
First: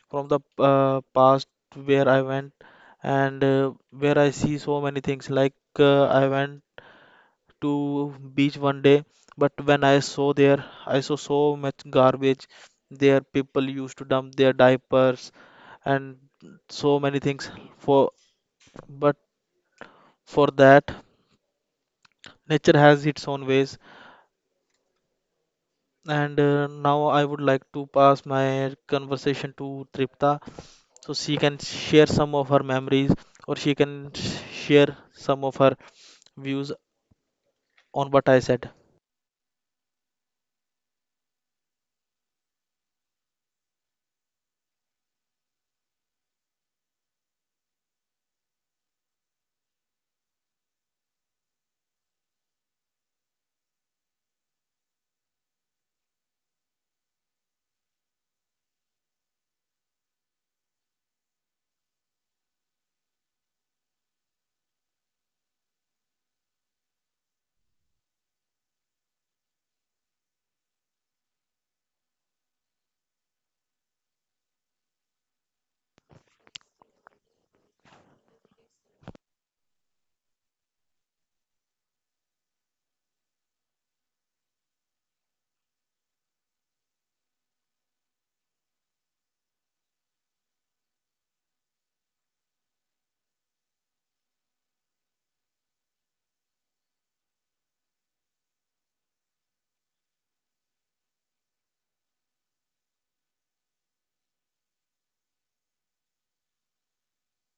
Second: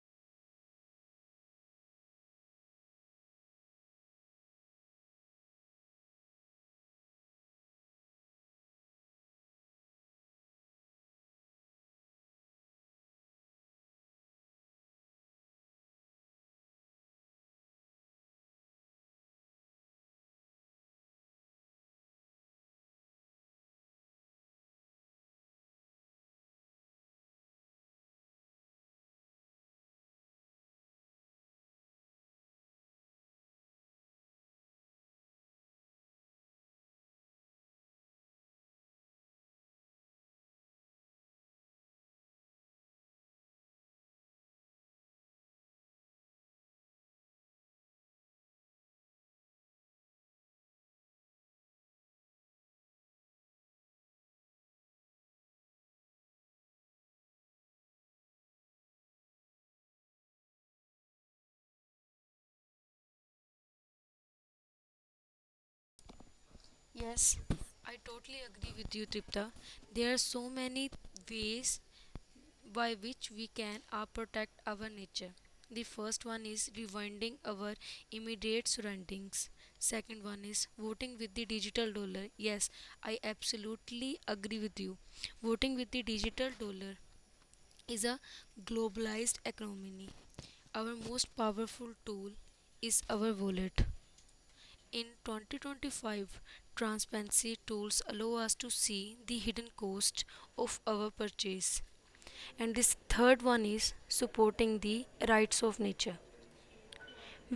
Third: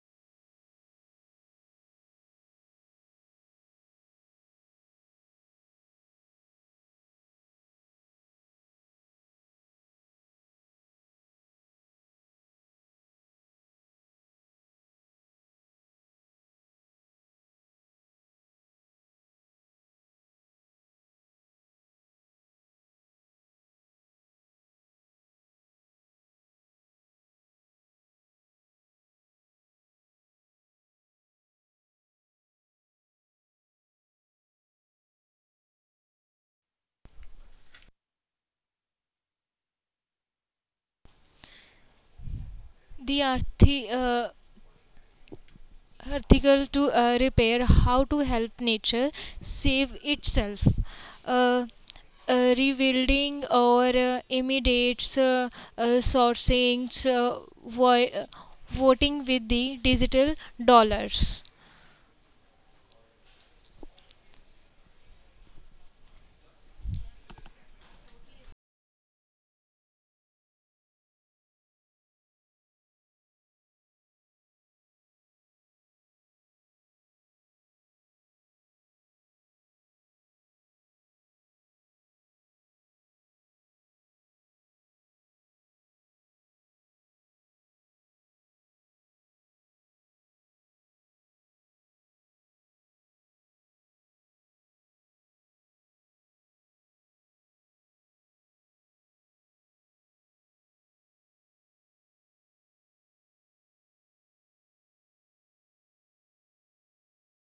from the past where I went and where I see so many things. Like I went to beach one day, but when I saw there, I saw so much garbage. There, people used to dump their diapers and so many things for. But for that, nature has its own ways. And now I would like to pass my conversation to Tripta so she can share some of her memories or she can share some of her views on what I said.
The article to repair how to help nature save itself, uh, rebuilding or immediate sourcing, uh, vo- voting with the digital dollars.
Yes, I totally agree with you, Tripta. There are so many ways by which we can protect our nature. The first one is rewinding our immediate surroundings. Second one is voting with the digital dollar. Yes, I absolutely agree with you. Voting with the digital dollar is a globalized economy. Our most powerful tool is our wallet. In 2025, transparency tools allow us to see the hidden cost of our purchase. And this third one is supporting the rights of nature.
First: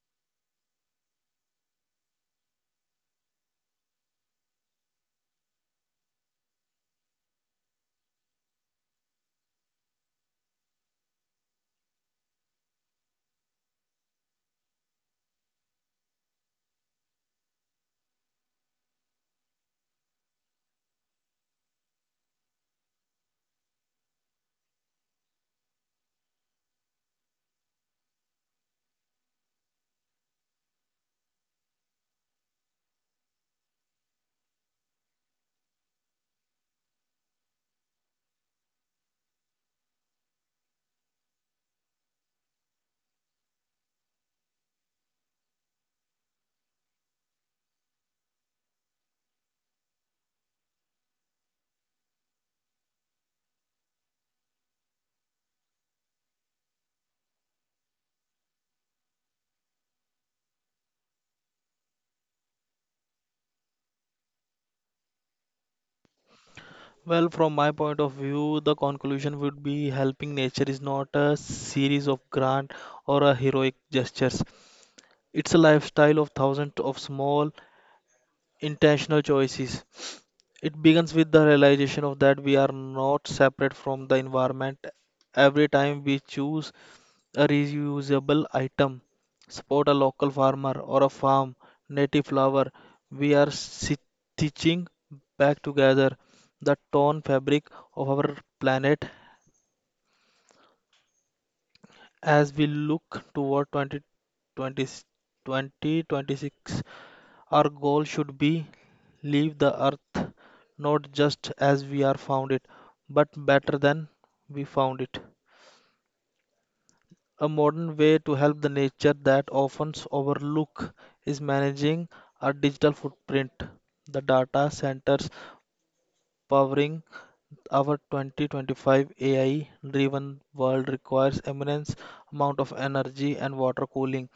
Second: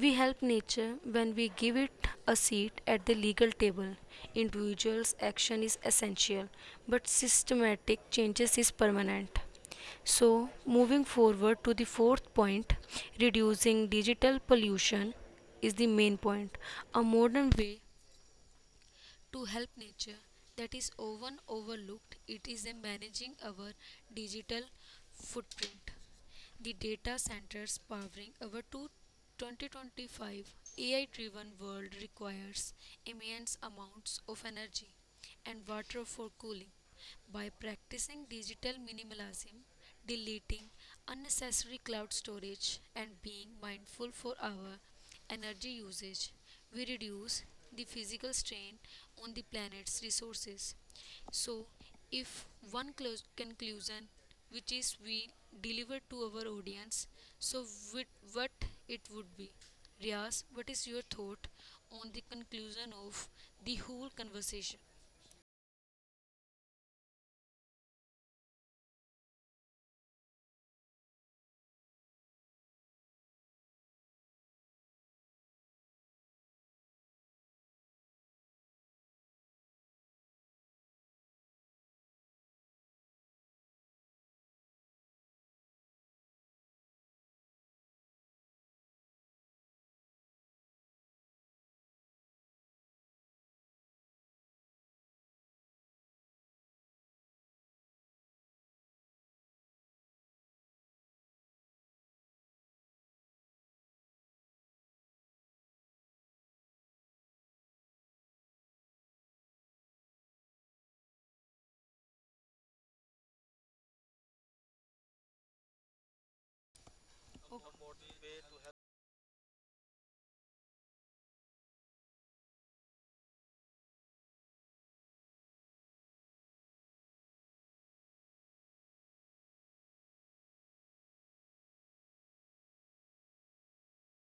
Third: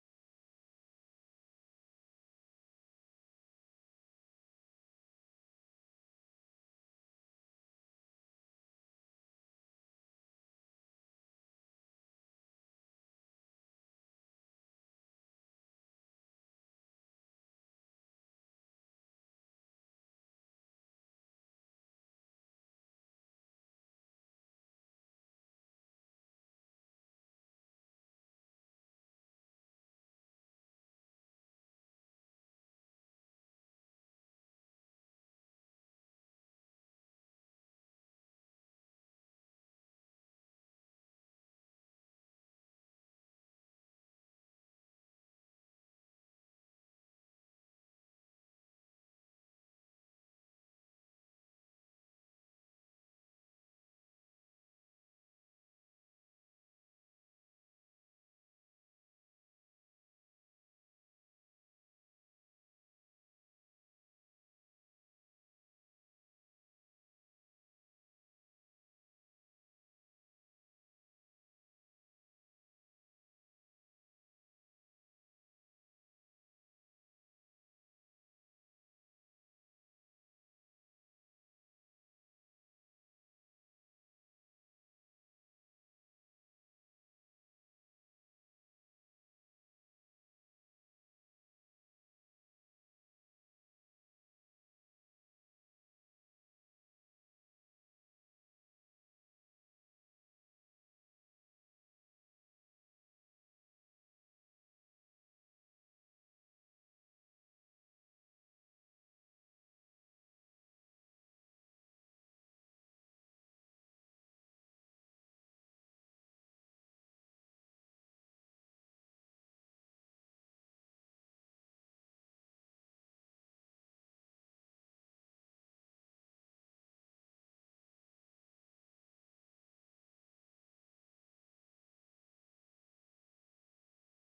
We help nature when we give it a seat at the legal table. Individuals' action is essential, but systematic changes is permanent. So, moving forward to the fourth point, reducing digital pollution is the main point. A modern way to help nature that is often overlooked it is a managing our digital footprint. The data centers powering our 2025 AI driven world requires immense amounts of energy and water for cooling. By practicing digital minimalism, deleting unnecessary cloud storage, and being mindful for our energy usage, we reduce the physical strain on the planet's resources. So, if one close conclusion, which is we deliver to our audience, so with what it would be? Riaz, what is your thought on the conclusion of the whole conversation?
Well, from my point of view, the conclusion would be helping nature is not a series of grand or a heroic gestures. It's a lifestyle of thousands of small intentional choices. It begins with the realization of that we are not separate from the environment. Every time we choose a reusable item, support a local farmer or a farm, native flower. We are stitching back together the torn fabric of our planet as we look toward 2020, 2026. Our goal should be leave the earth not just as we are found it, but better than we found it. A modern way to help the nature that often overlooked is managing our digital footprint. The data centers powering our 2025 AI driven world requires immense amount of energy and water cooling.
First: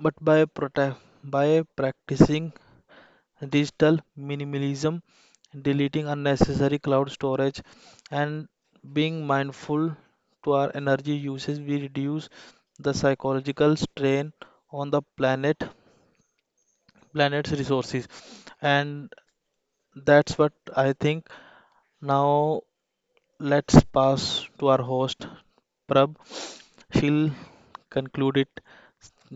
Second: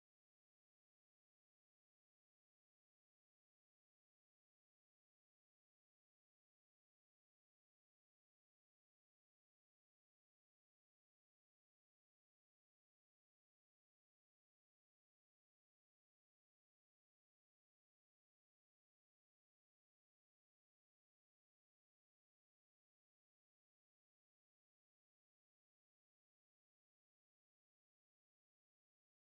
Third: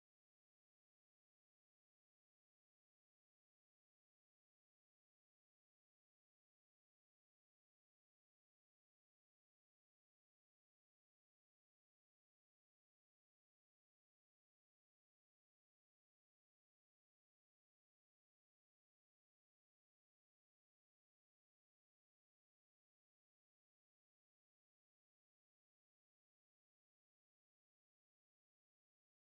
But by by practicing digital minimalism, deleting unnecessary cloud storage, and being mindful to our energy usage, we reduce the psychological strain on the planet, planet's resources. And that's what I think. Now let's pass to our host, Prab. She'll conclude it,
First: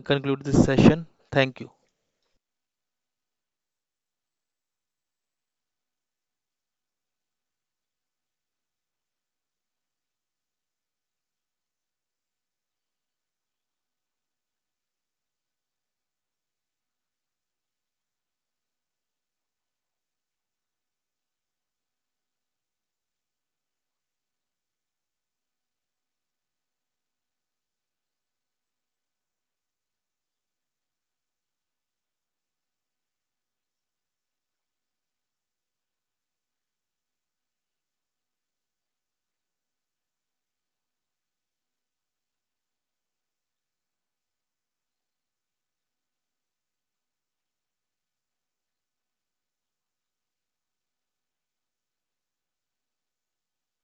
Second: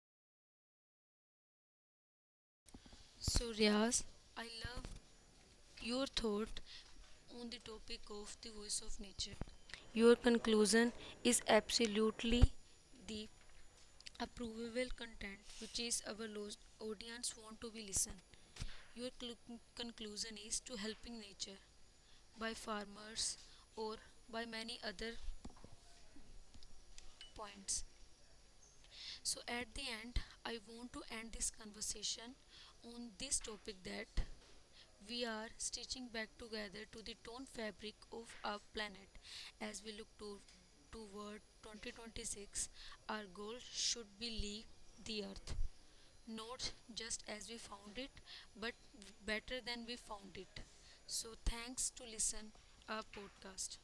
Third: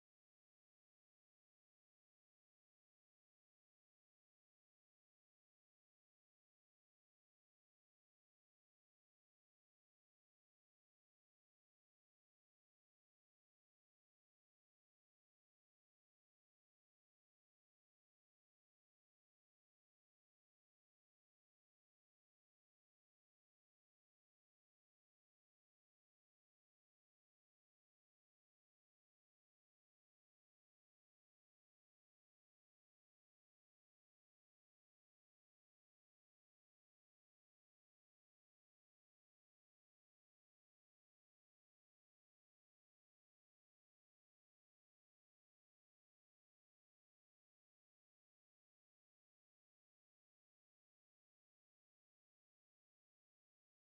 conclude this session. Thank you.
So Riaz, I love your thought on the topic of the voice of nature. Your conclusion is absolutely the approvable content which is our audience want to be listened. Your conclusion is to helping nature by farmers or by many other points. So at the end, I want to end this conversation on this topic that we are stitching back together to the torn fabric of our planet. As we toward 2026, our goal should be leave the Earth. Not just as we found it, but better than we found it. So thanks to listen our podcast.